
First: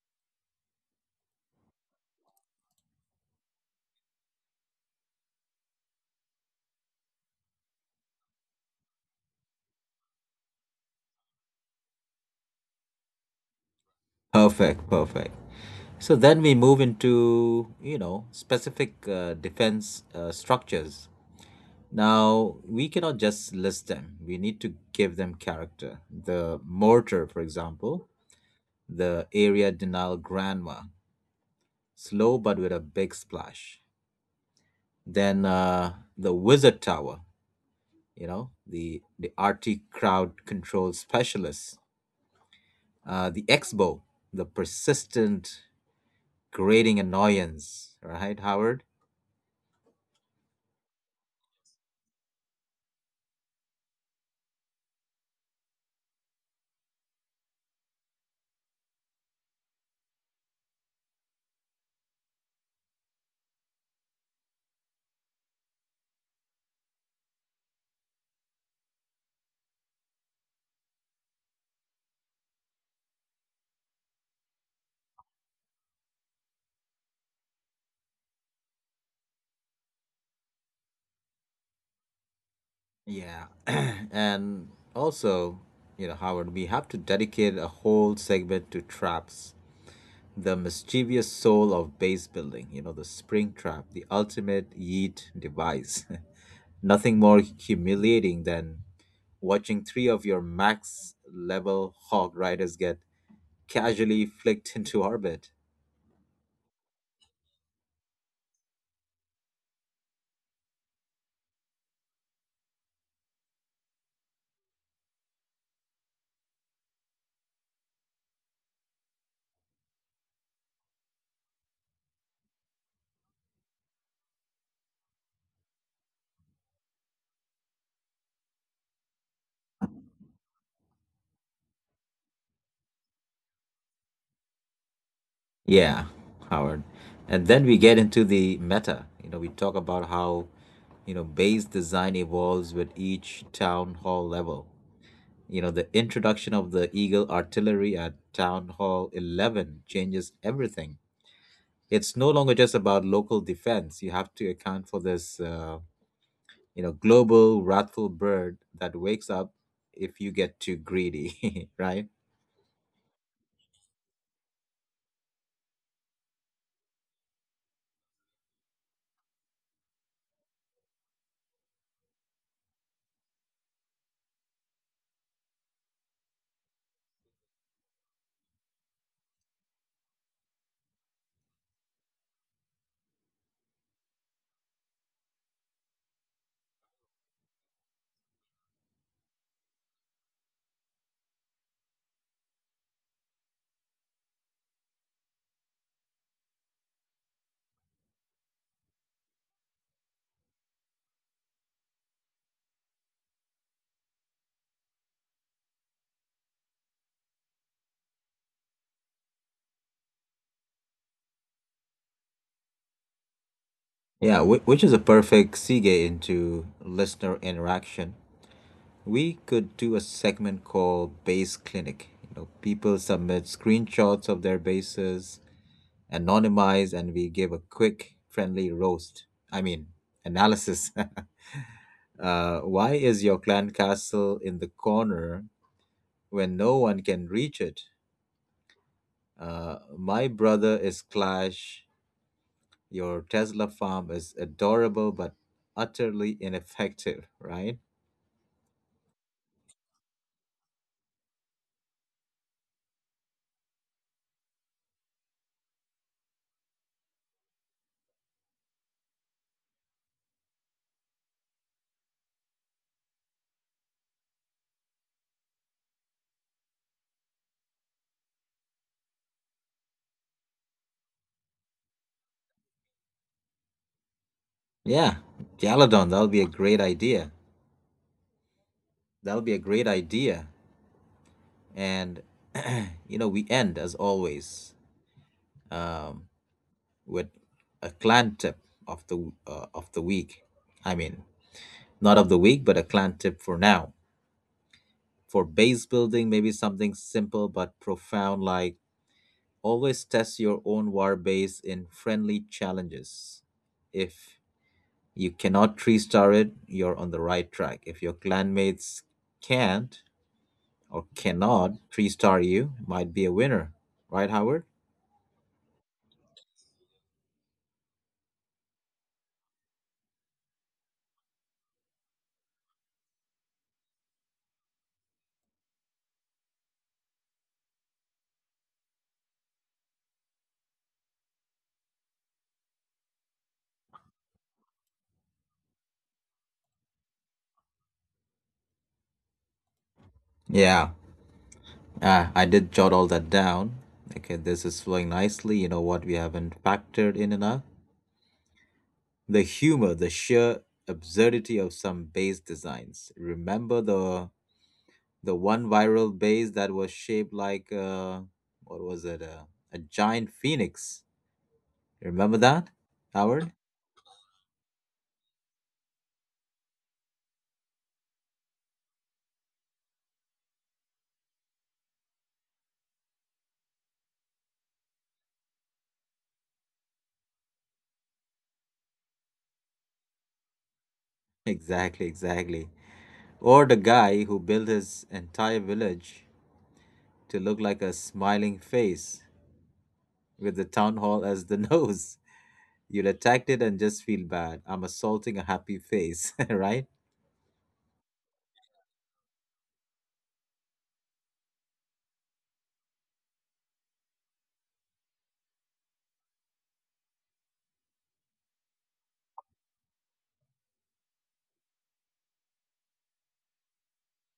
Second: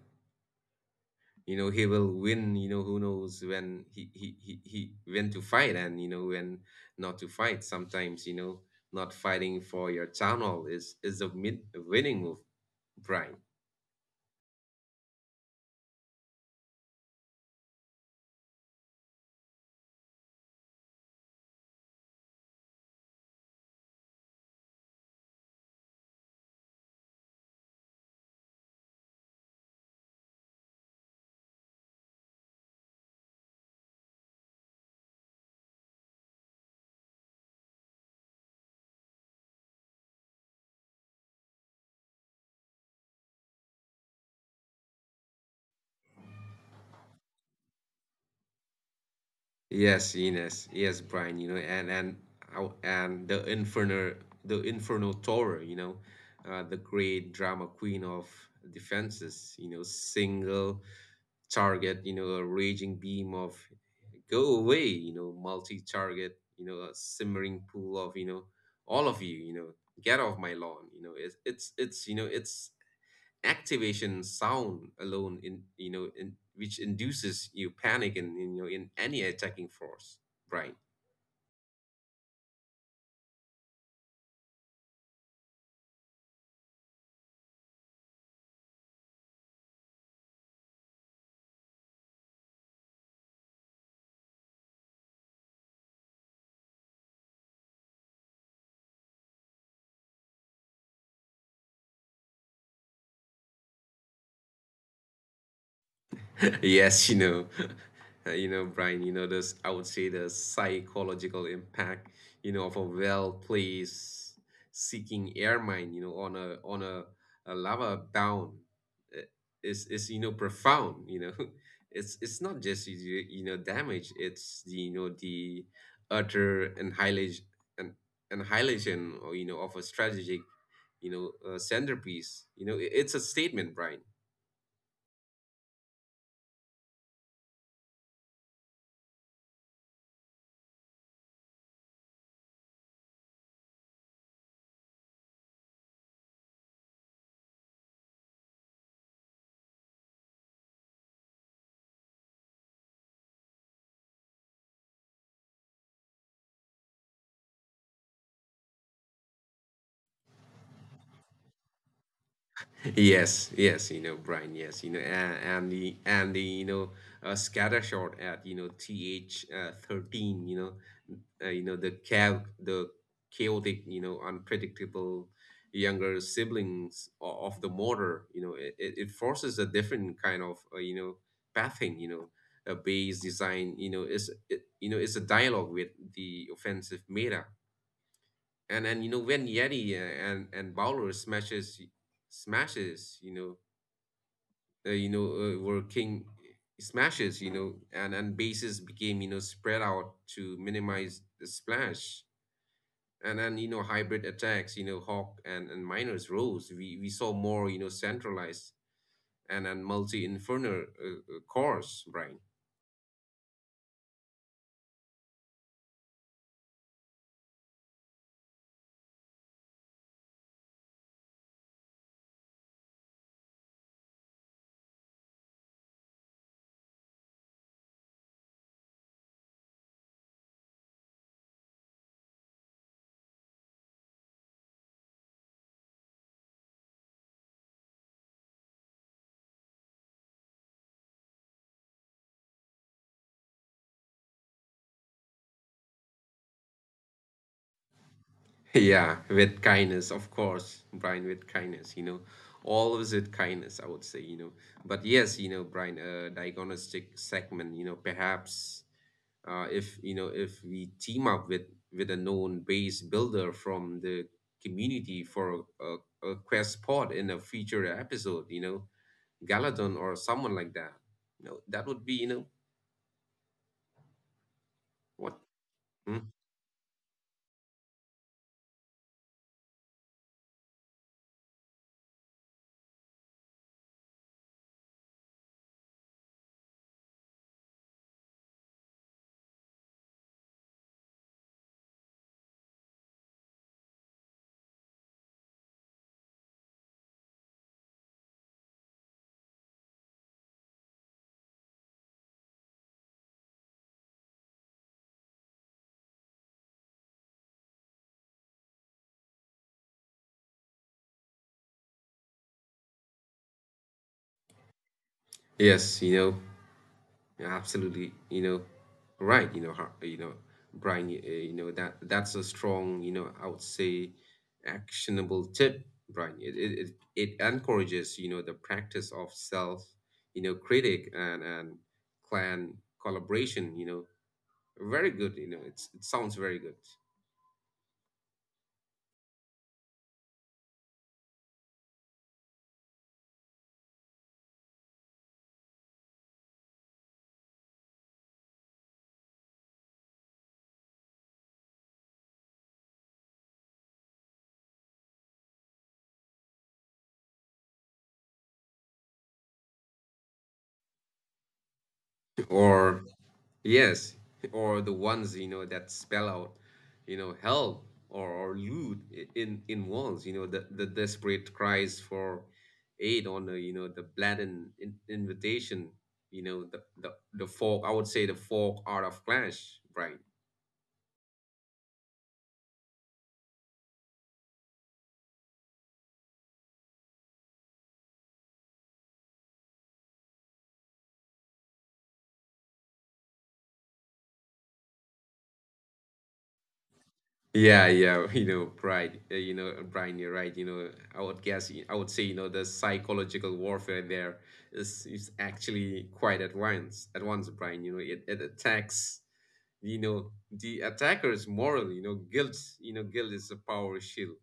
[SPEAKER 2] He will win, who knows when he when to fight and, when not to fight. Sometimes, not fighting for your town hall is a mid winning move, Brian.
[SPEAKER 1] Perfect, perfect. So then we move into, you know, specific defense structures. Now, we cannot just list them. We need to give them character. The mortar, for example, the area denial grandma, slow but with a big splash. Then the wizard tower, you know, the arty crowd control specialist, the expo, the persistent grating annoyance, right, Howard?
[SPEAKER 2] Yes, Ines. Yes, Brian, you know, and how- and the Inferno Tower, the great drama queen of defenses, single target, a raging beam of go away, multi-target, a simmering pool of, all of you, get off my lawn. Its activation sound alone in you know in, which induces you panic and you know in any attacking force, right?
[SPEAKER 1] Yeah, and also, you know, Howard, we have to dedicate a whole segment to traps, the mischievous soul of base building, you know, the spring trap, the ultimate yeet device. Nothing more humiliating than watching three of your max level hog riders get casually flicked into orbit.
[SPEAKER 2] Yes, you know, Brian, I would say the psychological impact, of a well-placed seeking air mine, on a a lava down, uh, is profound, It's not just damage, it's the the utter annihilation and annihilation or you know of a strategic, centerpiece. It's a statement, Brian.
[SPEAKER 1] Yeah, Howard. And then we get into the meta. You know, we talk about how, you know, base design evolves with each town hall level. You know, the introduction of the Eagle artillery at Town Hall 11 changes everything. It's no longer just about local defense. You have to account for this, you know, global wrathful bird that wakes up if you get too greedy, right?
[SPEAKER 2] Yes, yes, you know, Brian, yes, you know, and the you know Scatter shot at TH 13, the chaos, the chaotic, unpredictable younger siblings of the motor, it it forces a different kind of pathing. A base design, you know, is it, you know, it's a dialogue with the offensive meta, and when Yeti and Bowler smashes, were king smashes, and bases became spread out to minimize the splash, and then hybrid attacks, hawk and miners rose. We saw more centralized and multi inferno cores, Brian.
[SPEAKER 1] Yeah, which is a perfect segue into listener interaction. We could do a segment called Base Clinic. You know, people submit screenshots of their bases, anonymize, and we give a quick, friendly roast. I mean, analysis. Uh, why is your clan castle in the corner when no one can reach it? My brother is Clash. Your Tesla farm is adorable but utterly ineffective, right?
[SPEAKER 2] Yeah, with kindness, of course, Brian. With kindness, always with kindness, I would say. You know but Yes, Brian, diagnostic segment, perhaps, if if we team up with a known base builder from the community for a quest pod in a future episode, Galadon or someone like that, that would be
[SPEAKER 1] Yeah,
[SPEAKER 2] what.
[SPEAKER 1] Galadon, that'll
[SPEAKER 2] Hmm?
[SPEAKER 1] be a great idea. That'll be a great idea. And, you know, we end as always um, with a clan tip of the week. I mean, not of the week, but a clan tip for now. For base building, maybe something simple but profound like: always test your own war base in friendly challenges. If you cannot three star it, you're on the right track. If your clanmates can't or cannot three star you, might be a winner. Right, Howard?
[SPEAKER 2] Yes. Yeah, absolutely, right, Brian, that's a strong, I would say, actionable tip, Brian. It encourages, the practice of self, critic and clan collaboration. Very good. It sounds very good.
[SPEAKER 1] Yeah, ah, I did jot all that down. Okay, this is flowing nicely. You know what we haven't factored in enough? The humor, the sheer absurdity of some base designs. Remember the one viral base that was shaped like what was it? A giant phoenix. Remember that, Howard?
[SPEAKER 2] Or Yes, or the ones that spell out, help or loot in walls. The desperate cries for aid on the the blatant invitation. The folk. I would say the folk art of Clash, right?
[SPEAKER 1] Exactly, exactly. Or the guy who built his entire village to look like a smiling face with the town hall as the nose. You'd attacked it and just feel bad. I'm assaulting a happy face, right?
[SPEAKER 2] Yeah, yeah, pride. You know, Brian, you're right. I would guess, I would say, the psychological warfare there is actually quite advanced. Advanced, Brian. It attacks the attacker's moral guilt. Guilt is a power shield.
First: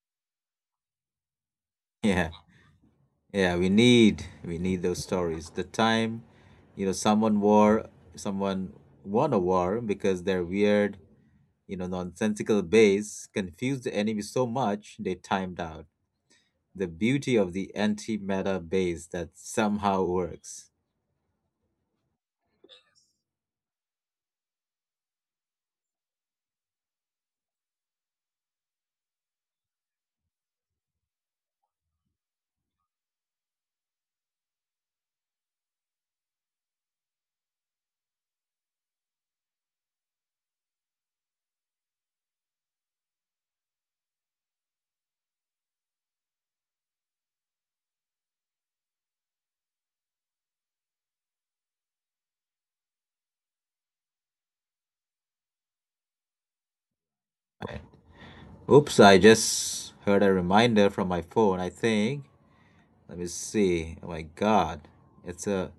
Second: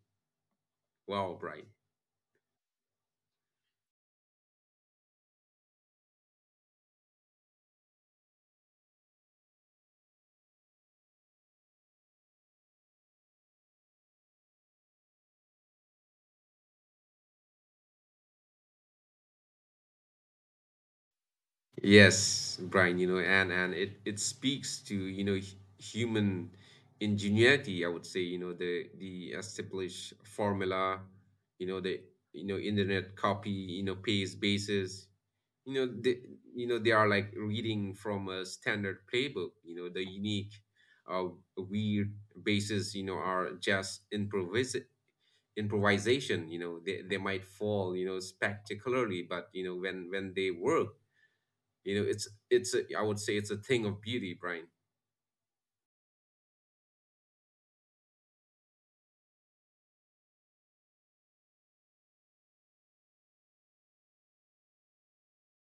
[SPEAKER 2] Wow, Brian.
[SPEAKER 1] Yeah. Yeah, we need those stories. The time, you know, someone won a war because they're weird, you know, nonsensical base confused the enemy so much they timed out. The beauty of the antimatter base that somehow works.
[SPEAKER 2] Yes, Brian, and it speaks to human ingenuity, I would say. The established formula, the internet copy paste basis. They they are like reading from a standard playbook. The unique uh, weird bases are just improvisation. They might fall spectacularly, but when they work it's, I would say it's a thing of beauty, Brian.
[SPEAKER 1] Oops, I just heard a reminder from my phone, I think. Let me see. Oh my god. It's a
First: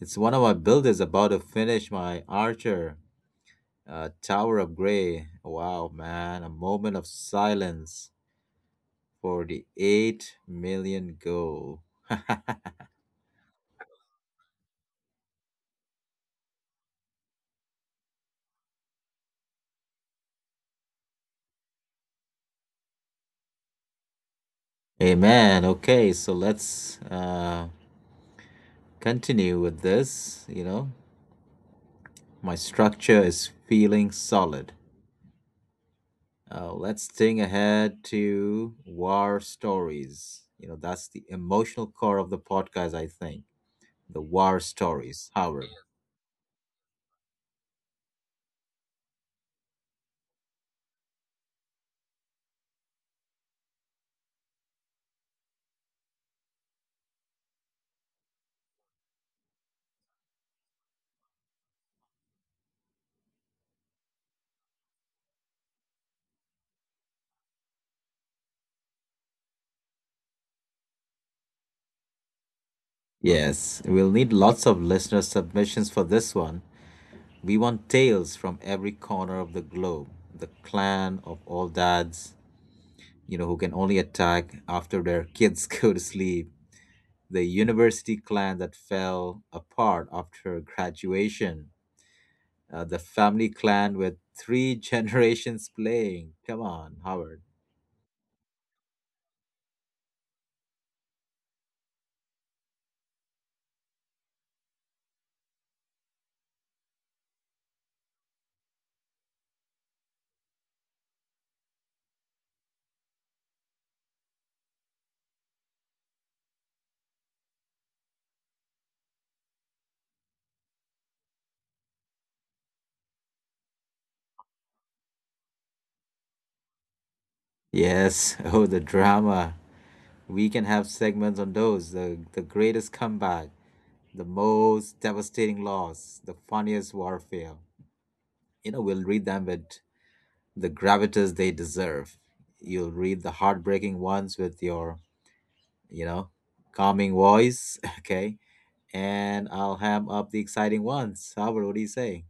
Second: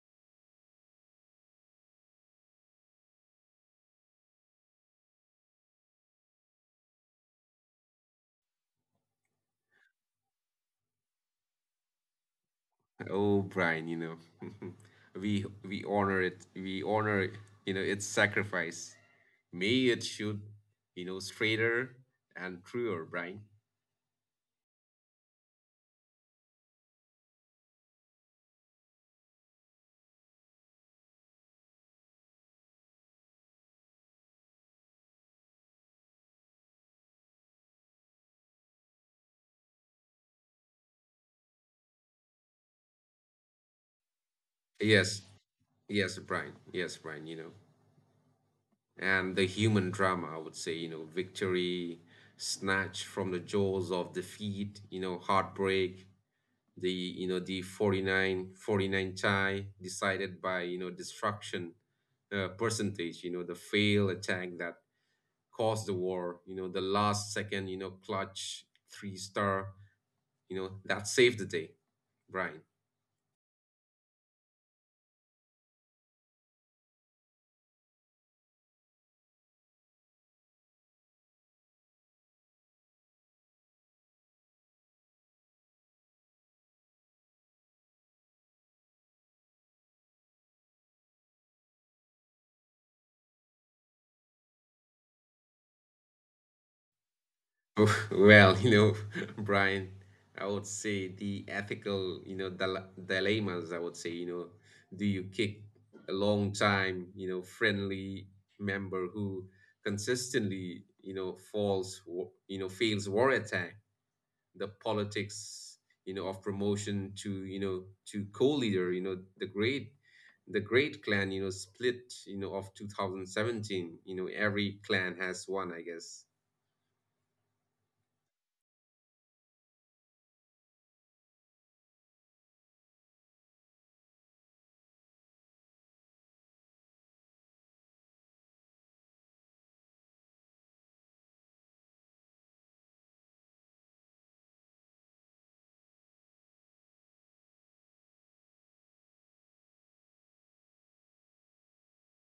[SPEAKER 1] it's one of my builders about to finish my Archer Tower of Grey. Wow, man. A moment of silence for the 8 million goal.
[SPEAKER 2] Oh, Brian, we honor it. We honor its sacrifice. May it shoot straighter and truer, Brian.
[SPEAKER 1] Amen. Okay, so let's continue with this. You know, my structure is feeling solid. Let's think ahead to war stories. You know, that's the emotional core of the podcast, I think. The war
[SPEAKER 2] yes
[SPEAKER 1] stories, Howard.
[SPEAKER 2] yes brian yes brian you know and the human drama, I would say, victory snatched from the jaws of defeat, heartbreak, the you know the forty nine forty nine 49 chai decided by destruction percentage, the fail attack that caused the war, the last second clutch three star that saved the day, Brian.
[SPEAKER 1] Yes, we'll need lots of listener submissions for this one. We want tales from every corner of the globe. The clan of all dads, you know, who can only attack after their kids go to sleep, the university clan that fell apart after graduation, the family clan with three generations playing. Come on, Howard.
[SPEAKER 2] Well, Brian, I would say the ethical, dilemmas, I would say, do you kick a long time, friendly member who consistently, you know, falls, wa- you know, fails war attack, the politics, of promotion to co-leader, the great clan, split, of 2017, every clan has one, I guess.
[SPEAKER 1] Yes, oh, the drama. We can have segments on those: the greatest comeback, the most devastating loss, the funniest warfare. You know, we'll read them with the gravitas they deserve. You'll read the heartbreaking ones with your, you know, calming voice, okay? And I'll ham up the exciting ones. Albert, what do you say?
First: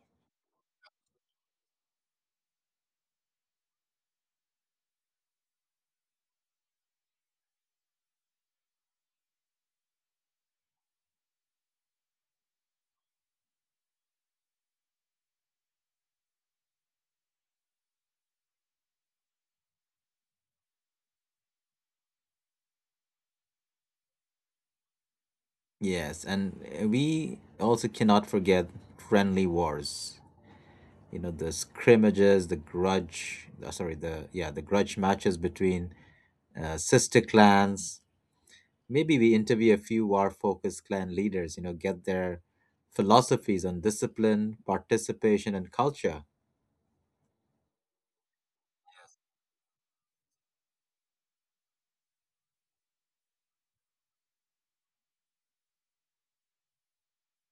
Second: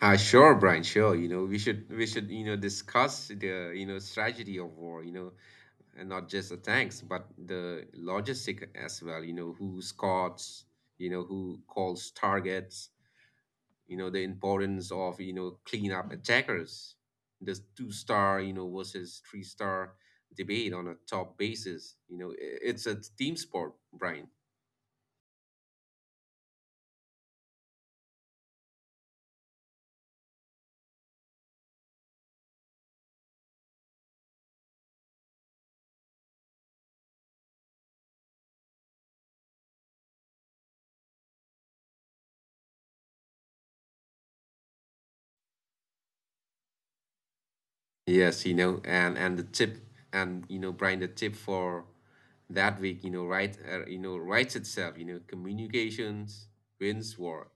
[SPEAKER 2] Sure, Brian, sure. We should discuss the, strategy of war, and not just the tanks, but the logistic as well, who scouts, who calls targets, the importance of cleanup attackers, the two star, versus three-star debate on a top basis. You know, I- it's a team sport, Brian.
[SPEAKER 1] Yes, and we also cannot forget friendly wars. You know, the scrimmages, the grudge, sorry, the yeah, the grudge matches between sister clans. Maybe we interview a few war-focused clan leaders, you know, get their philosophies on discipline, participation, and culture.
[SPEAKER 2] Yes, and the tip, and Brian, the tip for that week, right, writes itself. Communications wins war.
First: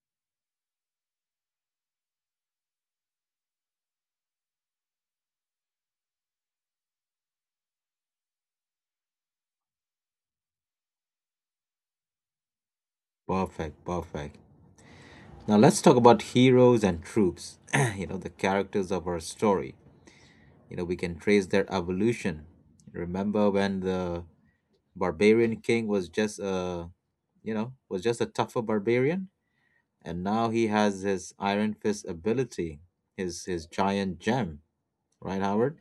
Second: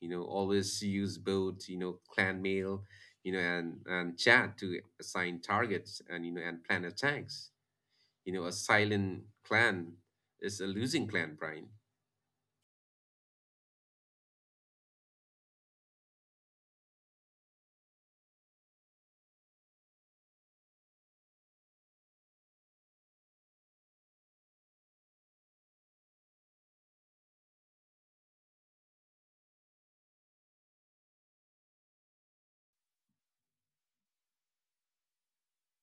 [SPEAKER 2] Always use both, clan mail, and chat to assign targets and plan attacks. A silent clan is a losing clan, Brian.
[SPEAKER 1] Perfect, perfect. Now let's talk about heroes and troops, you know, the characters of our story. You know, we can trace their evolution. Remember when the barbarian king was just a, tougher barbarian, and now he has his iron fist ability, his giant gem, right, Howard?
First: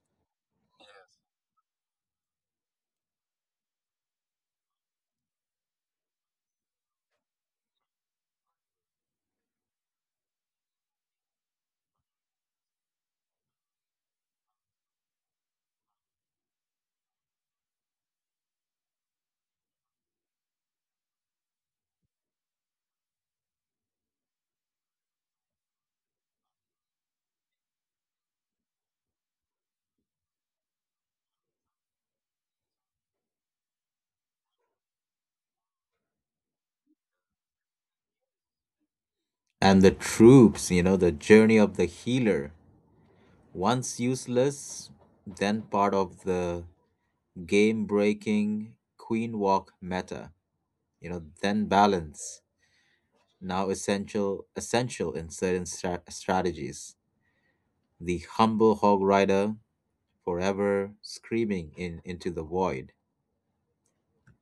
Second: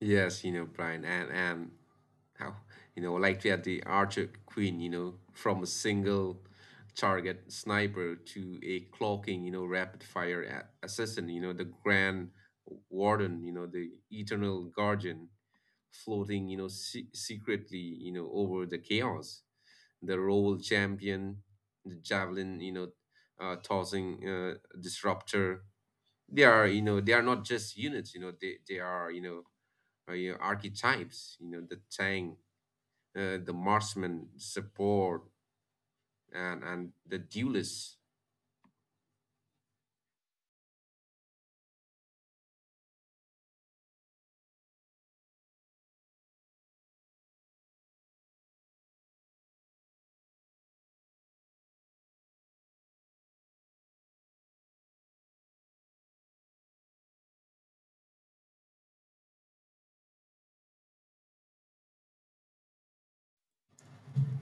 [SPEAKER 2] Yes, Brian, and how, like we had the Archer Queen, from a single target sniper to a clocking, rapid fire assassin, the Grand Warden, the Eternal Guardian, floating, secretly, over the chaos, the role champion, the javelin, tossing disruptor. They are, they are not just units, they are, archetypes. The tank, the marksman, support, and the duelist.
[SPEAKER 1] And the troops, you know, the journey of the healer, once useless, then part of the game breaking queen walk meta, you know, then balance, now essential in certain strategies. The humble hog rider, forever screaming in into the void.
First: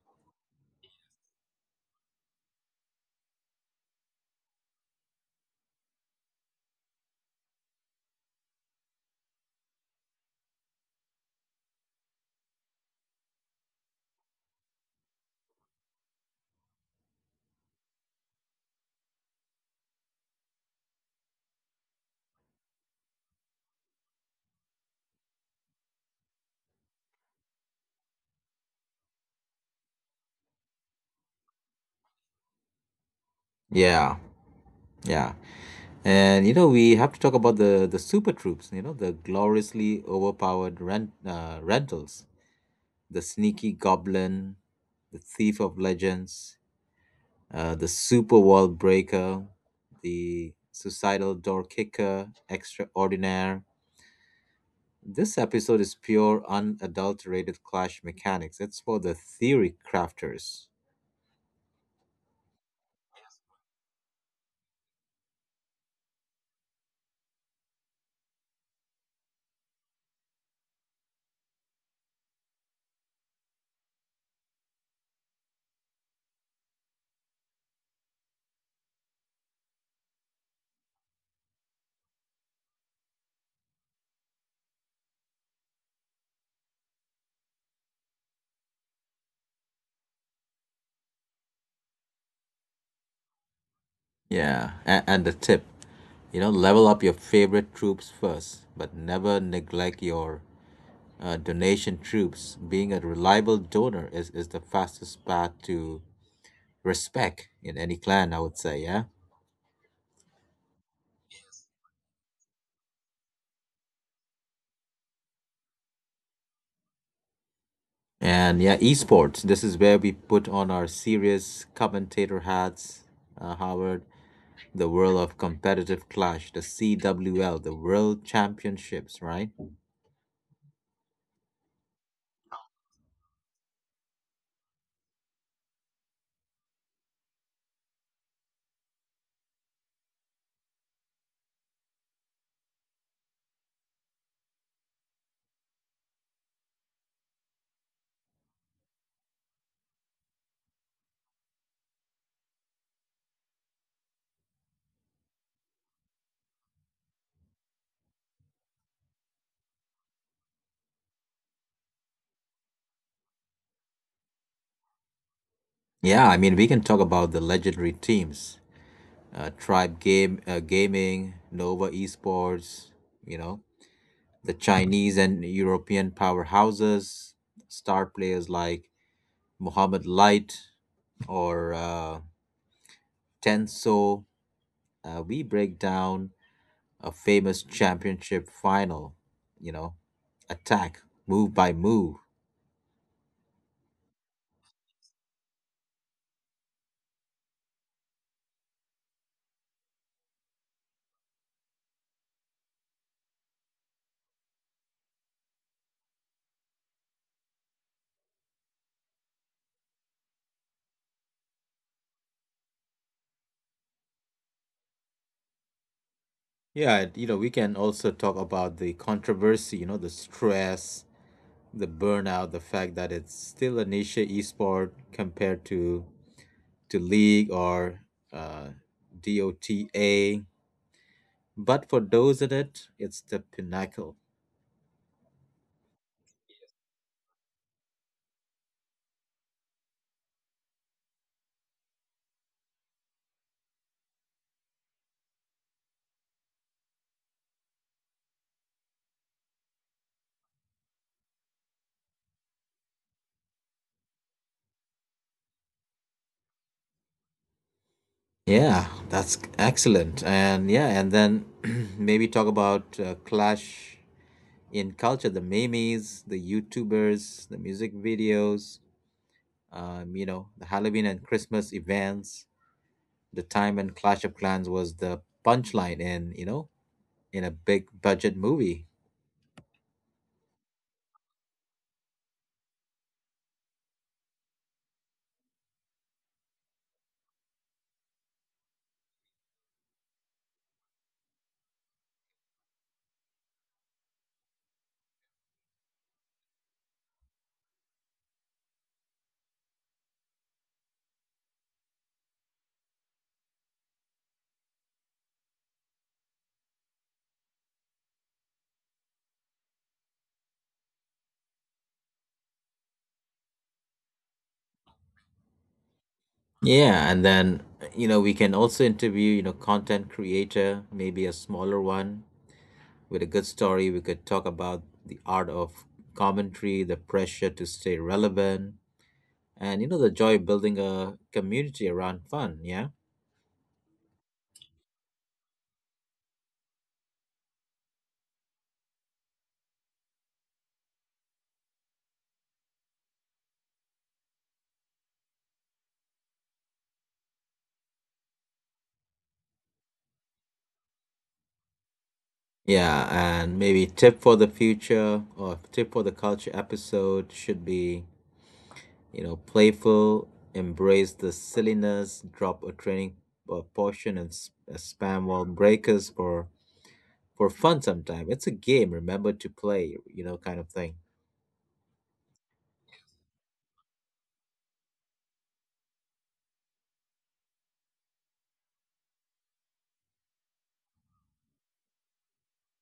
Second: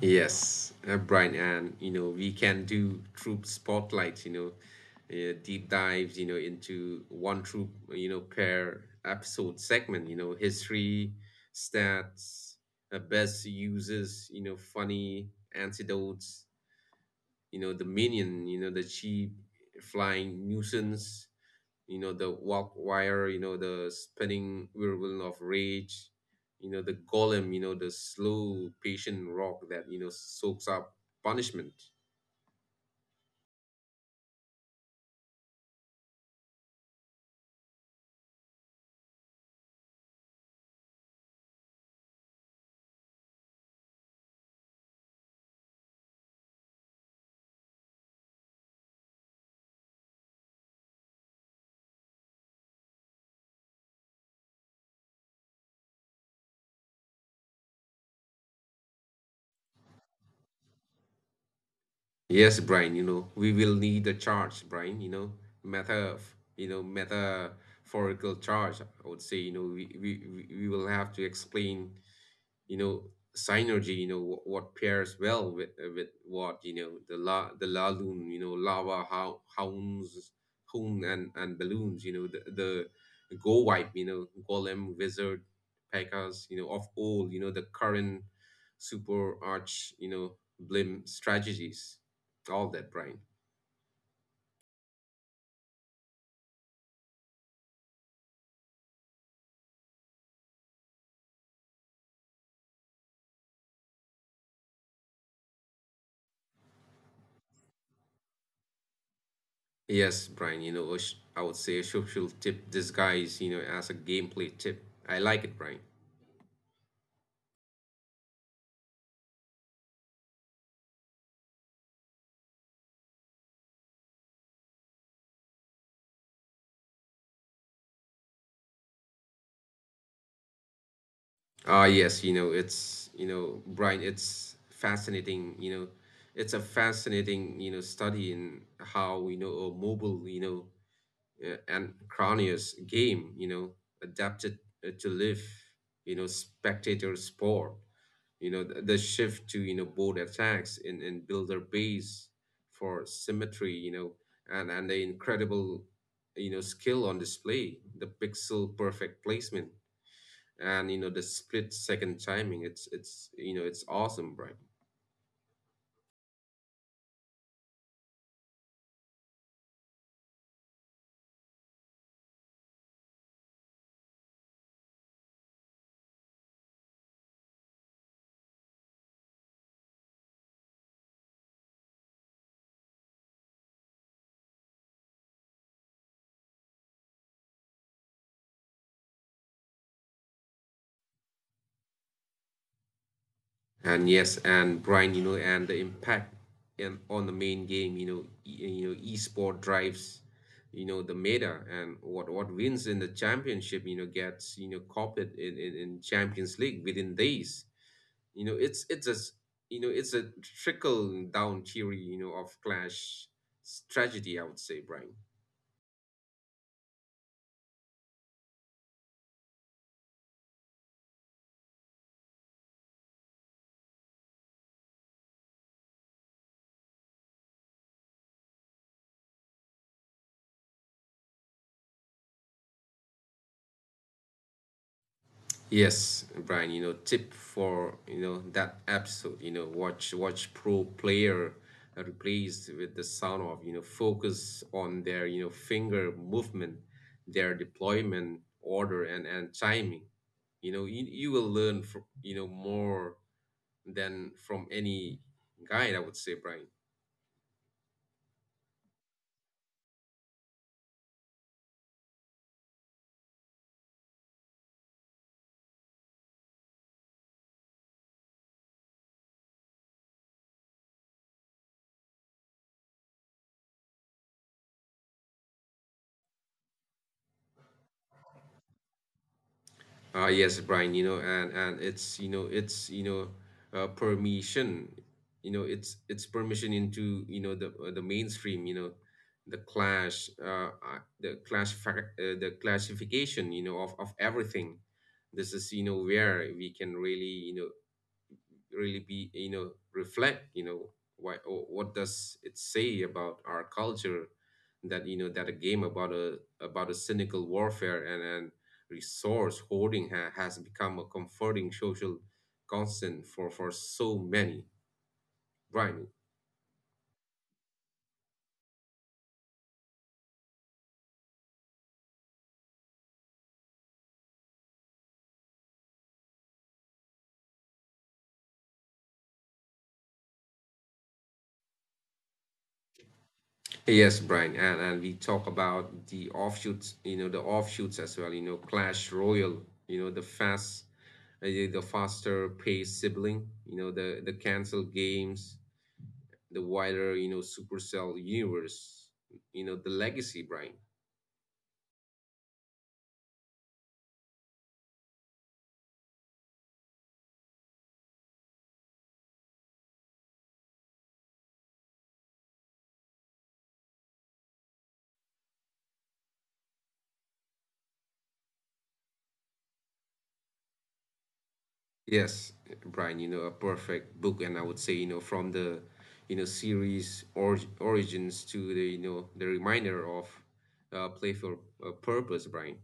[SPEAKER 2] Yes, Brian, and we can do troop spotlights. Deep dives You know, into one troop You know, per episode segment. History, stats, best uses. Funny antidotes. The minion, the cheap flying nuisance, the walk wire, the spinning whirlwind of rage, the golem, the slow patient rock that soaks up punishment.
[SPEAKER 1] Yeah, yeah. And you know, we have to talk about the super troops, you know, the gloriously overpowered rentals, the sneaky goblin, the thief of legends, the super wall breaker, the suicidal door kicker, extraordinaire. This episode is pure unadulterated clash mechanics. It's for the theory crafters.
[SPEAKER 2] Yes, Brian, we will need a charge, Brian, meta, metaphorical charge. I would say, we will have to explain you know synergy, what pairs well with what, the laloon, lava how hounds hoon and balloons, the go wipe, golem wizard pekas, of all, the current super arch, blim strategies, all that, Brian.
[SPEAKER 1] Yeah, and the tip, you know, level up your favorite troops first, but never neglect your donation troops. Being a reliable donor is the fastest path to respect in any clan, I would say, yeah?
[SPEAKER 2] Yes brian you know a sh- I would say a social tip disguise as a gameplay tip. I like it, Brian.
[SPEAKER 1] And yeah, esports, this is where we put on our serious commentator hats, Howard, the world of competitive clash, the CWL, the world championships, right?
[SPEAKER 2] Ah, yes, Brian, it's fascinating, you know, it's a fascinating, you know, study in how, a mobile, and cranius game, adapted to live, spectator sport, the shift to, board attacks and builder base for symmetry, and the incredible, skill on display, the pixel perfect placement and the split second timing. It's it's you know it's awesome, Brian.
[SPEAKER 1] Yeah, I mean, we can talk about the legendary teams, Tribe Game Gaming, Nova Esports, you know, the Chinese and European powerhouses, star players like Muhammad Light or Tenso. We break down a famous championship final, you know, attack move by move.
[SPEAKER 2] And yes, and Brian, and the impact on the main game. You know e, you know esport drives the meta, and what wins in the championship gets copied in champions league within days. You know it's a s- you know it's a trickle down theory of Clash tragedy, I would say, Brian.
[SPEAKER 1] Yeah, and, you know, we can also talk about the controversy, you know, the stress, the burnout, the fact that it's still a niche esport compared to league or uh, DOTA. But for those in it, it's the pinnacle.
[SPEAKER 2] Yes, Brian, tip for, that episode, watch pro player replace with the sound of, focus on their, finger movement, their deployment order and timing. You will learn from, more than from any guide, I would say, Brian.
[SPEAKER 1] Yeah, that's excellent. And yeah, and then maybe talk about clash in culture, the memes, the YouTubers, the music videos, you know, the Halloween and Christmas events, the time when Clash of Clans was the punchline in, you know, in a big budget movie.
[SPEAKER 2] Yes, Brian, and it's you know permission, it's permission into the mainstream, you know, the clash, fac- the classification, of everything. This is where we can really you know really be you know reflect you know why, or what does it say about our culture that that a game about a cynical warfare and resource hoarding has become a comforting social constant for so many, Brian.
[SPEAKER 1] Yeah, and then you know we can also interview you know content creator, maybe a smaller one with a good story. We could talk about the art of commentary, the pressure to stay relevant, and you know the joy of building a community around fun. Yeah,
[SPEAKER 2] Yes, Brian, and we talk about the offshoots, you know, the offshoots as well. You know, Clash Royale. The the faster paced sibling. The the cancel games, the wider, Supercell universe, the legacy, Brian.
[SPEAKER 1] yeah, and maybe tip for the future or tip for the culture episode should be you know playful, embrace the silliness, drop a training portion and spam wall breakers for fun sometime. It's a game, remember to play, you know, kind of thing.
[SPEAKER 2] Yes, Brian, a perfect book, and I would say, from the, series or origins to the, the reminder of playful purpose, Brian.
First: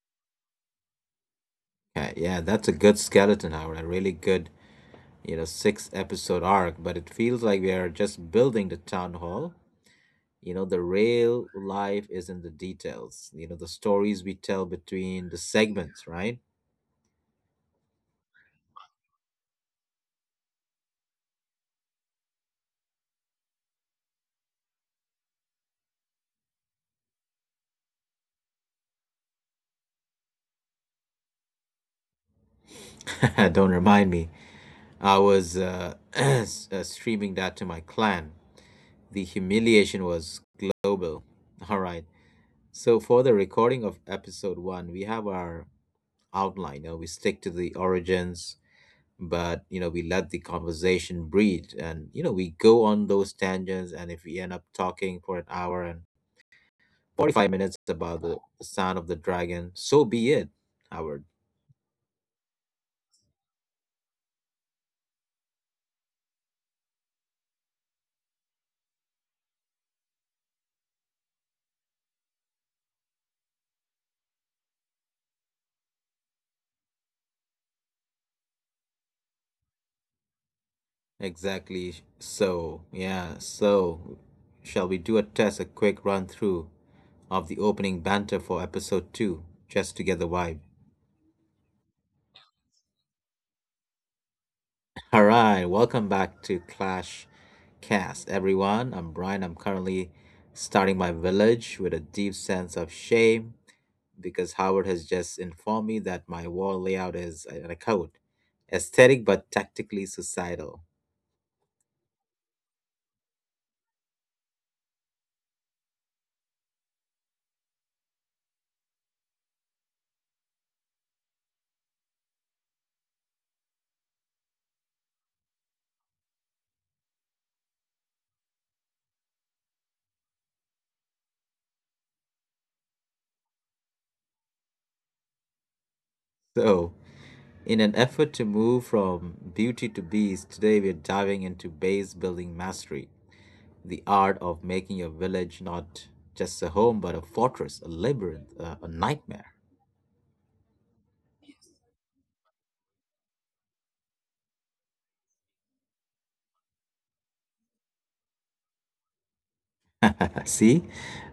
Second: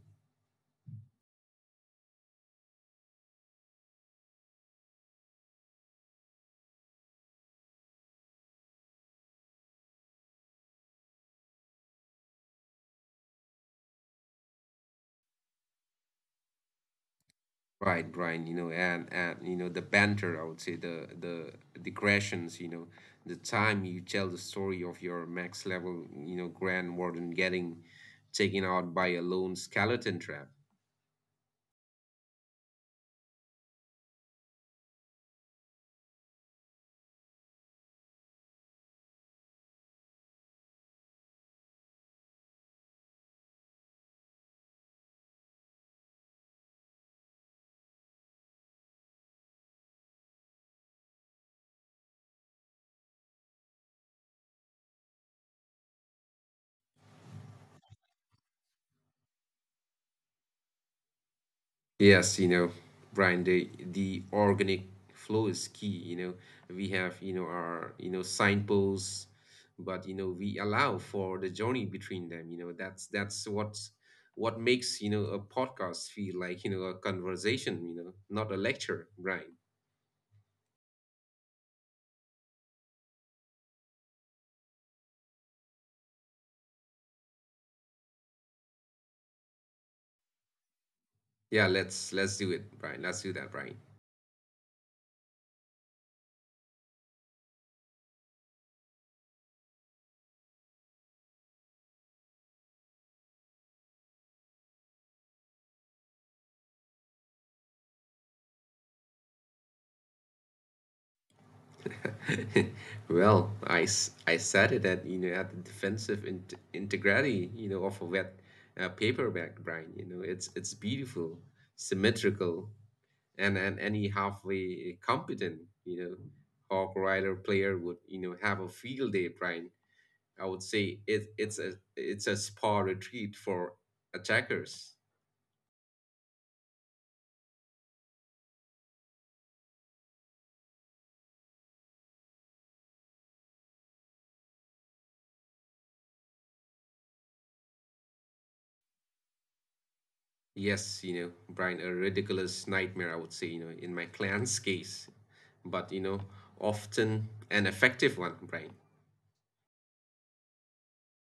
[SPEAKER 1] Yeah, yeah, that's a good skeleton hour, a really good, you know, six episode arc, but it feels like we are just building the town hall. You know, the real life is in the details, you know, the stories we tell between the segments, right?
[SPEAKER 2] Right, Brian, and the banter, I would say the digressions, the time you tell the story of your max level, Grand Warden getting taken out by a lone skeleton trap.
[SPEAKER 1] Don't remind me. I was streaming that to my clan. The humiliation was global. All right. So for the recording of episode one, we have our outline. You know, we stick to the origins, but you know, we let the conversation breathe, and you know, we go on those tangents. And if we end up talking for an hour and 45 minutes about the sound of the dragon, so be it, Howard.
[SPEAKER 2] Yes, Brian, the organic flow is key. We have our signposts, but we allow for the journey between them. That's what makes a podcast feel like a conversation. Not a lecture, Brian.
[SPEAKER 1] Exactly. So, yeah, so shall we do a test, a quick run through of the opening banter for episode two, just to get the vibe?
[SPEAKER 2] Yeah, let's do it, Brian. Let's do that, Brian.
[SPEAKER 1] All right, welcome back to Clash Cast, everyone. I'm Brian. I'm currently starting my village with a deep sense of shame because Howard has just informed me that my wall layout is, and I quote, aesthetic but tactically societal.
[SPEAKER 2] Well, I, I said it that at the defensive in integrity of a wet paperback, Brian. It's beautiful, symmetrical, and any halfway competent you know hawk rider player would have a field day, Brian. I would say it's a spa retreat for attackers.
[SPEAKER 1] So, in an effort to move from beauty to beast, today we're diving into base building mastery, the art of making your village not just a home but a fortress, a labyrinth, a nightmare.
[SPEAKER 2] Yes, Brian, a ridiculous nightmare, I would say, in my client's case, but often an effective one, Brian.
[SPEAKER 1] See,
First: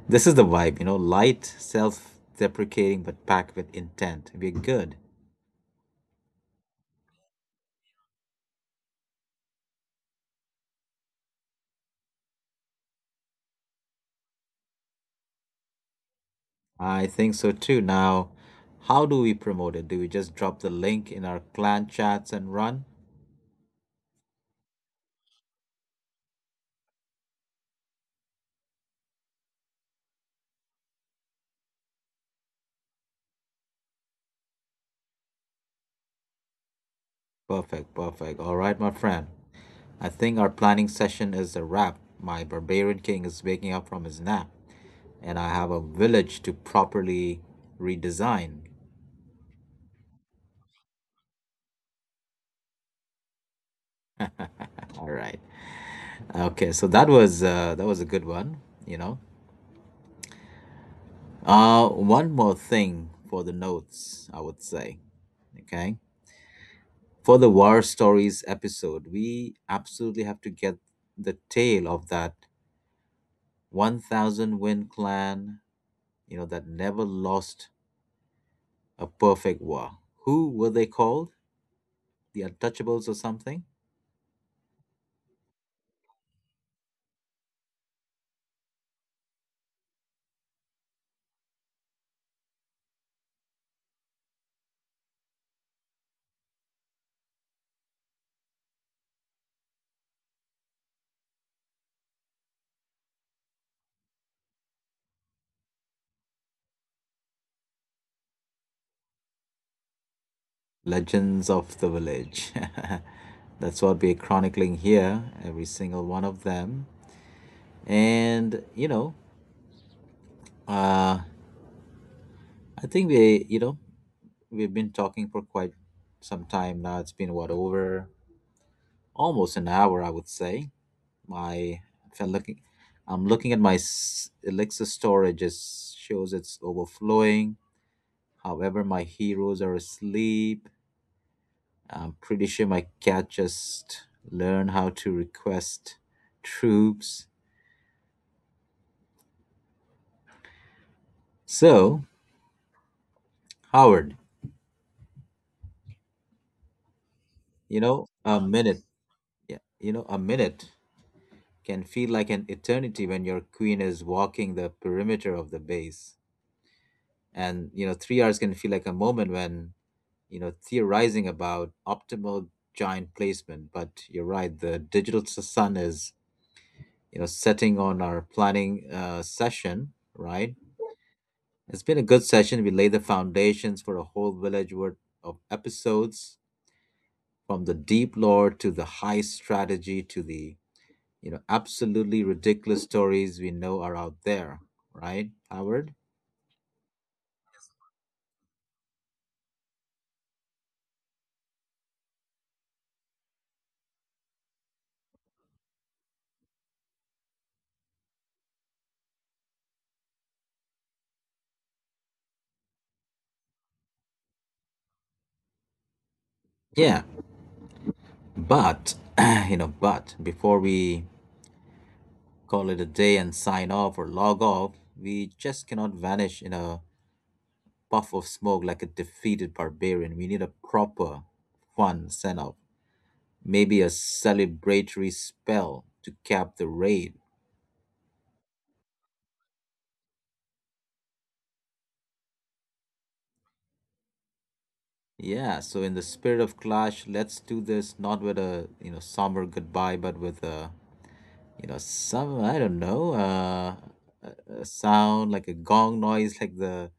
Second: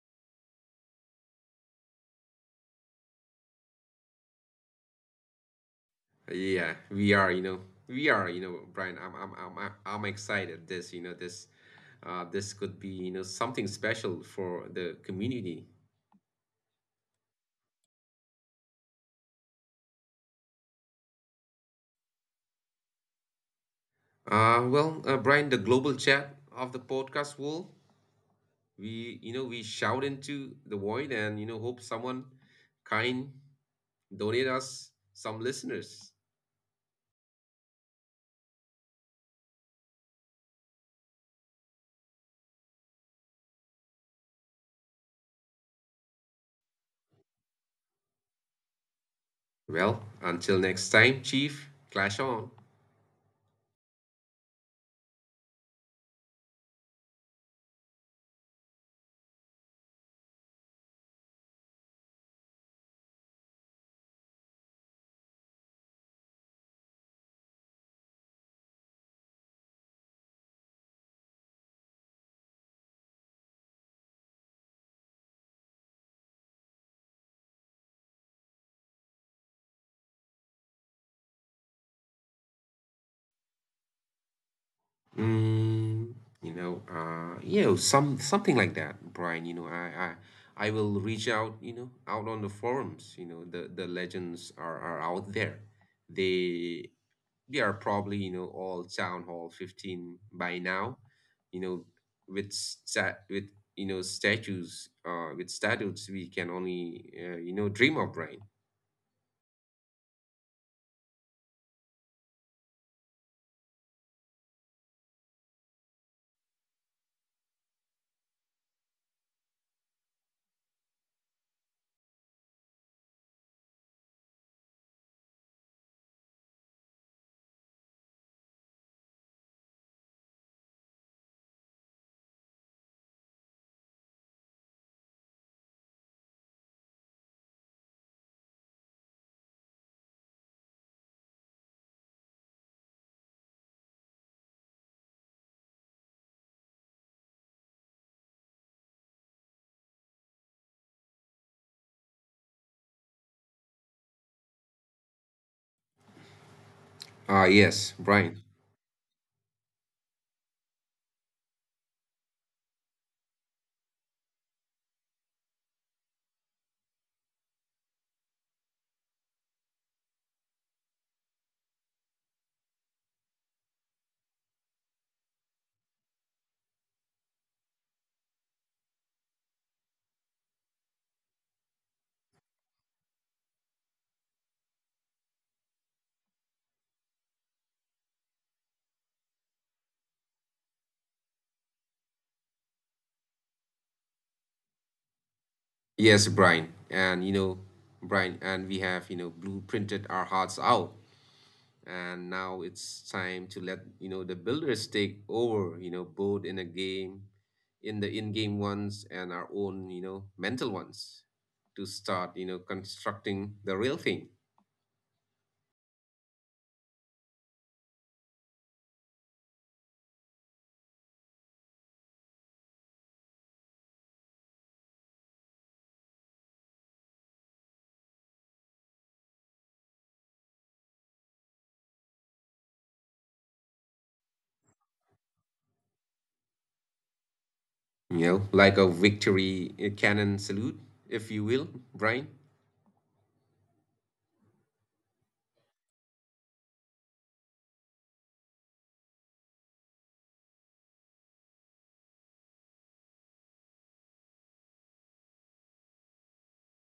[SPEAKER 1] this is the vibe, you know, light, self deprecating, but packed with intent. We're good.
[SPEAKER 2] Yeah, we are, Brian. I'm excited. This, this could be, something special for the community.
[SPEAKER 1] I think so too. Now, how do we promote it? Do we just drop the link in our clan chats and run?
[SPEAKER 2] Well, Brian, the global chat of the podcast world, we, we shout into the void and, hope someone kind donate us some listeners.
[SPEAKER 1] Perfect, perfect. All right, my friend. I think our planning session is a wrap. My barbarian king is waking up from his nap, and I have a village to properly redesign.
[SPEAKER 2] Well, until next time, Chief, clash on.
[SPEAKER 1] All right. Okay, so that was a good one, you know. One more thing for the notes, I would say. Okay. For the war stories episode, we absolutely have to get the tale of that 1000 win clan, you know, that never lost a perfect war. Who were they called? The Untouchables or something?
[SPEAKER 2] Mm, some something like that, Brian. I will reach out. Out on the forums. The legends are out there. They they are probably all town hall 15 by now. You know, with stat with statues, with statutes we can only dream of, Brian.
[SPEAKER 1] Legends of the Village. That's what we're chronicling here, every single one of them. And, you know, uh, I think we, you know, we've been talking for quite some time now. It's been what over almost an hour, I would say. My If I'm looking, I'm looking at my Alexa storage. It shows it's overflowing. However, my heroes are asleep. I'm pretty sure my cat just learned how to request troops. So, Howard,
[SPEAKER 2] Ah,
[SPEAKER 1] you know,
[SPEAKER 2] yes,
[SPEAKER 1] a
[SPEAKER 2] Brian.
[SPEAKER 1] minute, yeah, you know, a minute can feel like an eternity when your queen is walking the perimeter of the base. And, you know, 3 hours can feel like a moment when, you know, theorizing about optimal giant placement. But you're right, the digital sun is, you know, setting on our planning session, right? It's been a good session. We laid the foundations for a whole village worth of episodes from the deep lore to the high strategy to the, you know, absolutely ridiculous stories we know are out there, right, Howard?
[SPEAKER 2] Yes, Brian. And Brian, and we have, blueprinted our hearts out. And now it's time to let, the builders take over, both in a game, in the in-game ones and our own, mental ones to start, constructing the real thing,
[SPEAKER 1] Yeah, but you know, but before we call it a day and sign off or log off. We just cannot vanish in a puff of smoke like a defeated barbarian. We need a proper, fun send off, maybe a celebratory spell to cap the raid.
[SPEAKER 2] like a victory cannon salute, if you will, Brian.
[SPEAKER 1] Yeah, so in the spirit of clash, let's do this not with a you know somber goodbye, but with a you know some I don't know a sound like a gong noise, like the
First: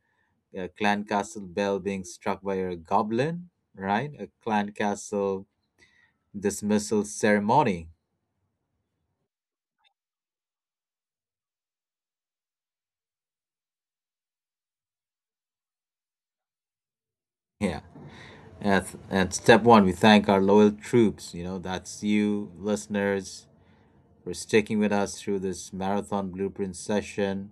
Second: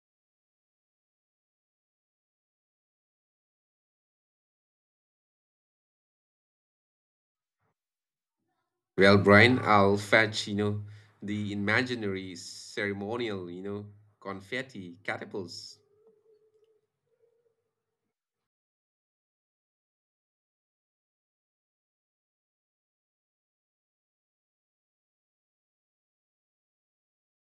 [SPEAKER 1] clan castle bell being struck by a goblin, right? A clan castle dismissal ceremony.
[SPEAKER 2] Well, Brian, I'll fetch, the imaginary ceremonial, confetti catapults.
[SPEAKER 1] Yeah. At step one, we thank our loyal troops. You know, that's you, listeners, for sticking with us through this marathon blueprint session.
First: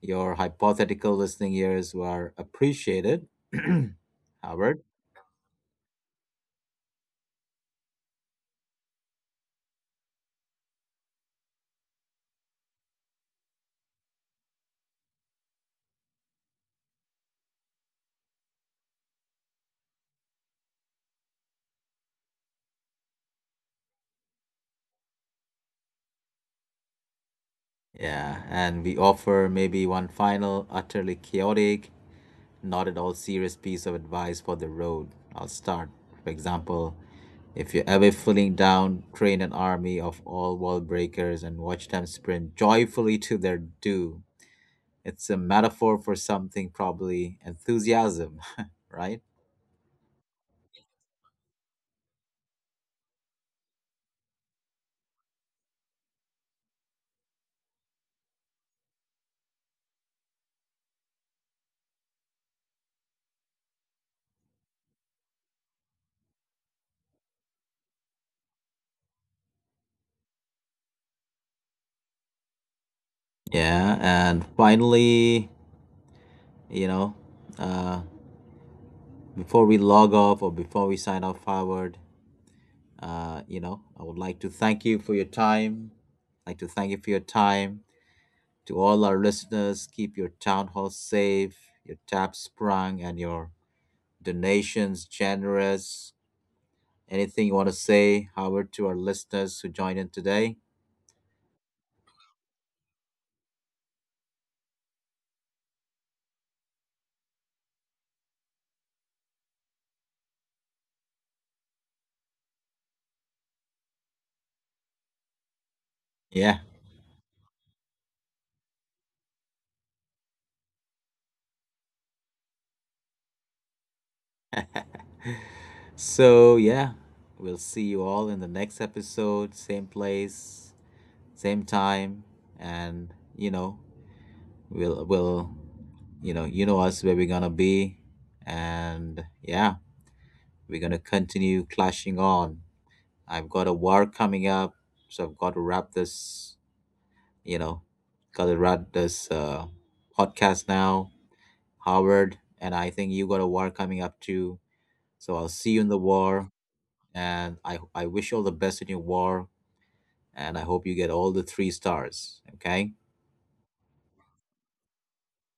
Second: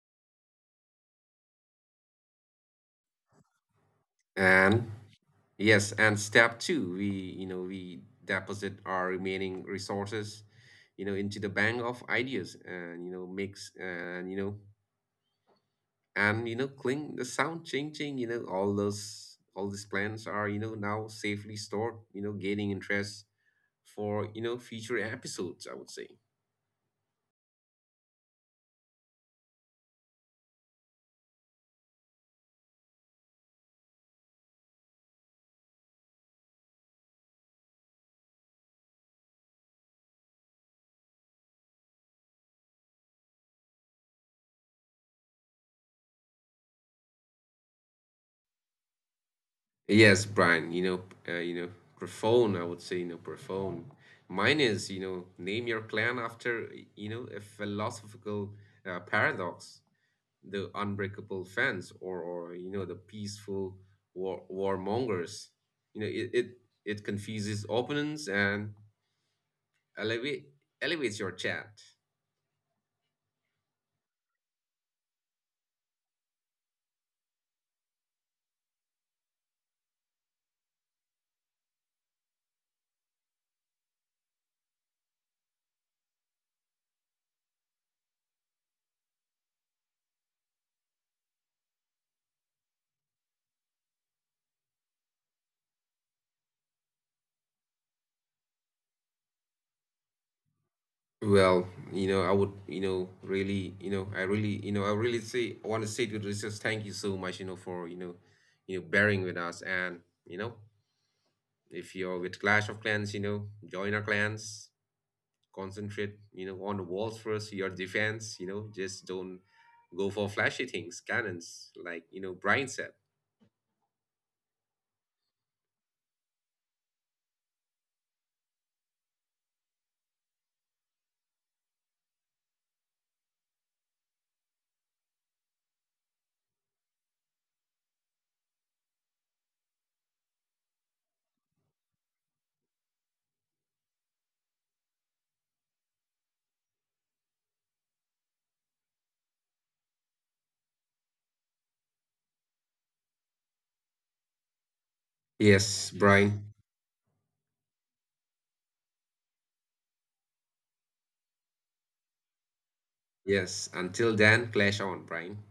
[SPEAKER 1] Your hypothetical listening ears were appreciated, Howard.
[SPEAKER 2] And yes, and step two, we we deposit our remaining resources, into the bank of ideas, and you know mix and you know cling the sound changing, all these plans are now safely stored, gaining interest for future episodes, I would say.
[SPEAKER 1] Yeah. And we offer maybe one final, utterly chaotic, not at all serious piece of advice for the road. I'll start. For example, if you're ever feeling down, train an army of all wall breakers and watch them sprint joyfully to their due. It's a metaphor for something, probably enthusiasm, right?
[SPEAKER 2] Yes, Brian, uh, you know, profound, I would say, profound. Mine is, name your clan after, a philosophical paradox, the unbreakable fence, or the peaceful war warmongers. You know, it it, it confuses opponents and elevate elevates your chat.
[SPEAKER 1] Yeah, and finally, you know, before we log off or before we sign off forward, you know, I would like to thank you for your time. I'd like to thank you for your time. To all our listeners, keep your town hall safe, your tap sprung, and your donations generous. Anything you want to say, Howard, to our listeners who joined in today?
[SPEAKER 2] Well, I would, I really, I really say, I want to say to the listeners, thank you so much, for bearing with us. And, you know, if you're with Clash of Clans, join our clans, concentrate,
[SPEAKER 1] Yeah.
[SPEAKER 2] on the walls first, your defense, just don't go for flashy things, cannons, like, Brian said.
[SPEAKER 1] So, yeah, we'll see you all in the next episode. Same place, same time. And, you know, we'll, we'll, you know, you know us where we're going to be. And, yeah, we're going to continue clashing on. I've got a war coming up, so I've got to wrap this, you know, got to wrap this podcast now, Howard. And I think you got a war coming up too. So I'll see you in
[SPEAKER 2] Yes,
[SPEAKER 1] the
[SPEAKER 2] Brian.
[SPEAKER 1] war. And I wish you all the best in your war. And I hope you get all the three stars. Okay.
[SPEAKER 2] Yes. Until then, clash on, Brian.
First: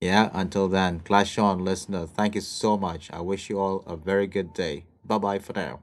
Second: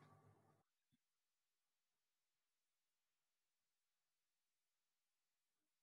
[SPEAKER 1] Yeah. Until then, Clash on, listener. Thank you so much. I wish you all a very good day. Bye bye for now.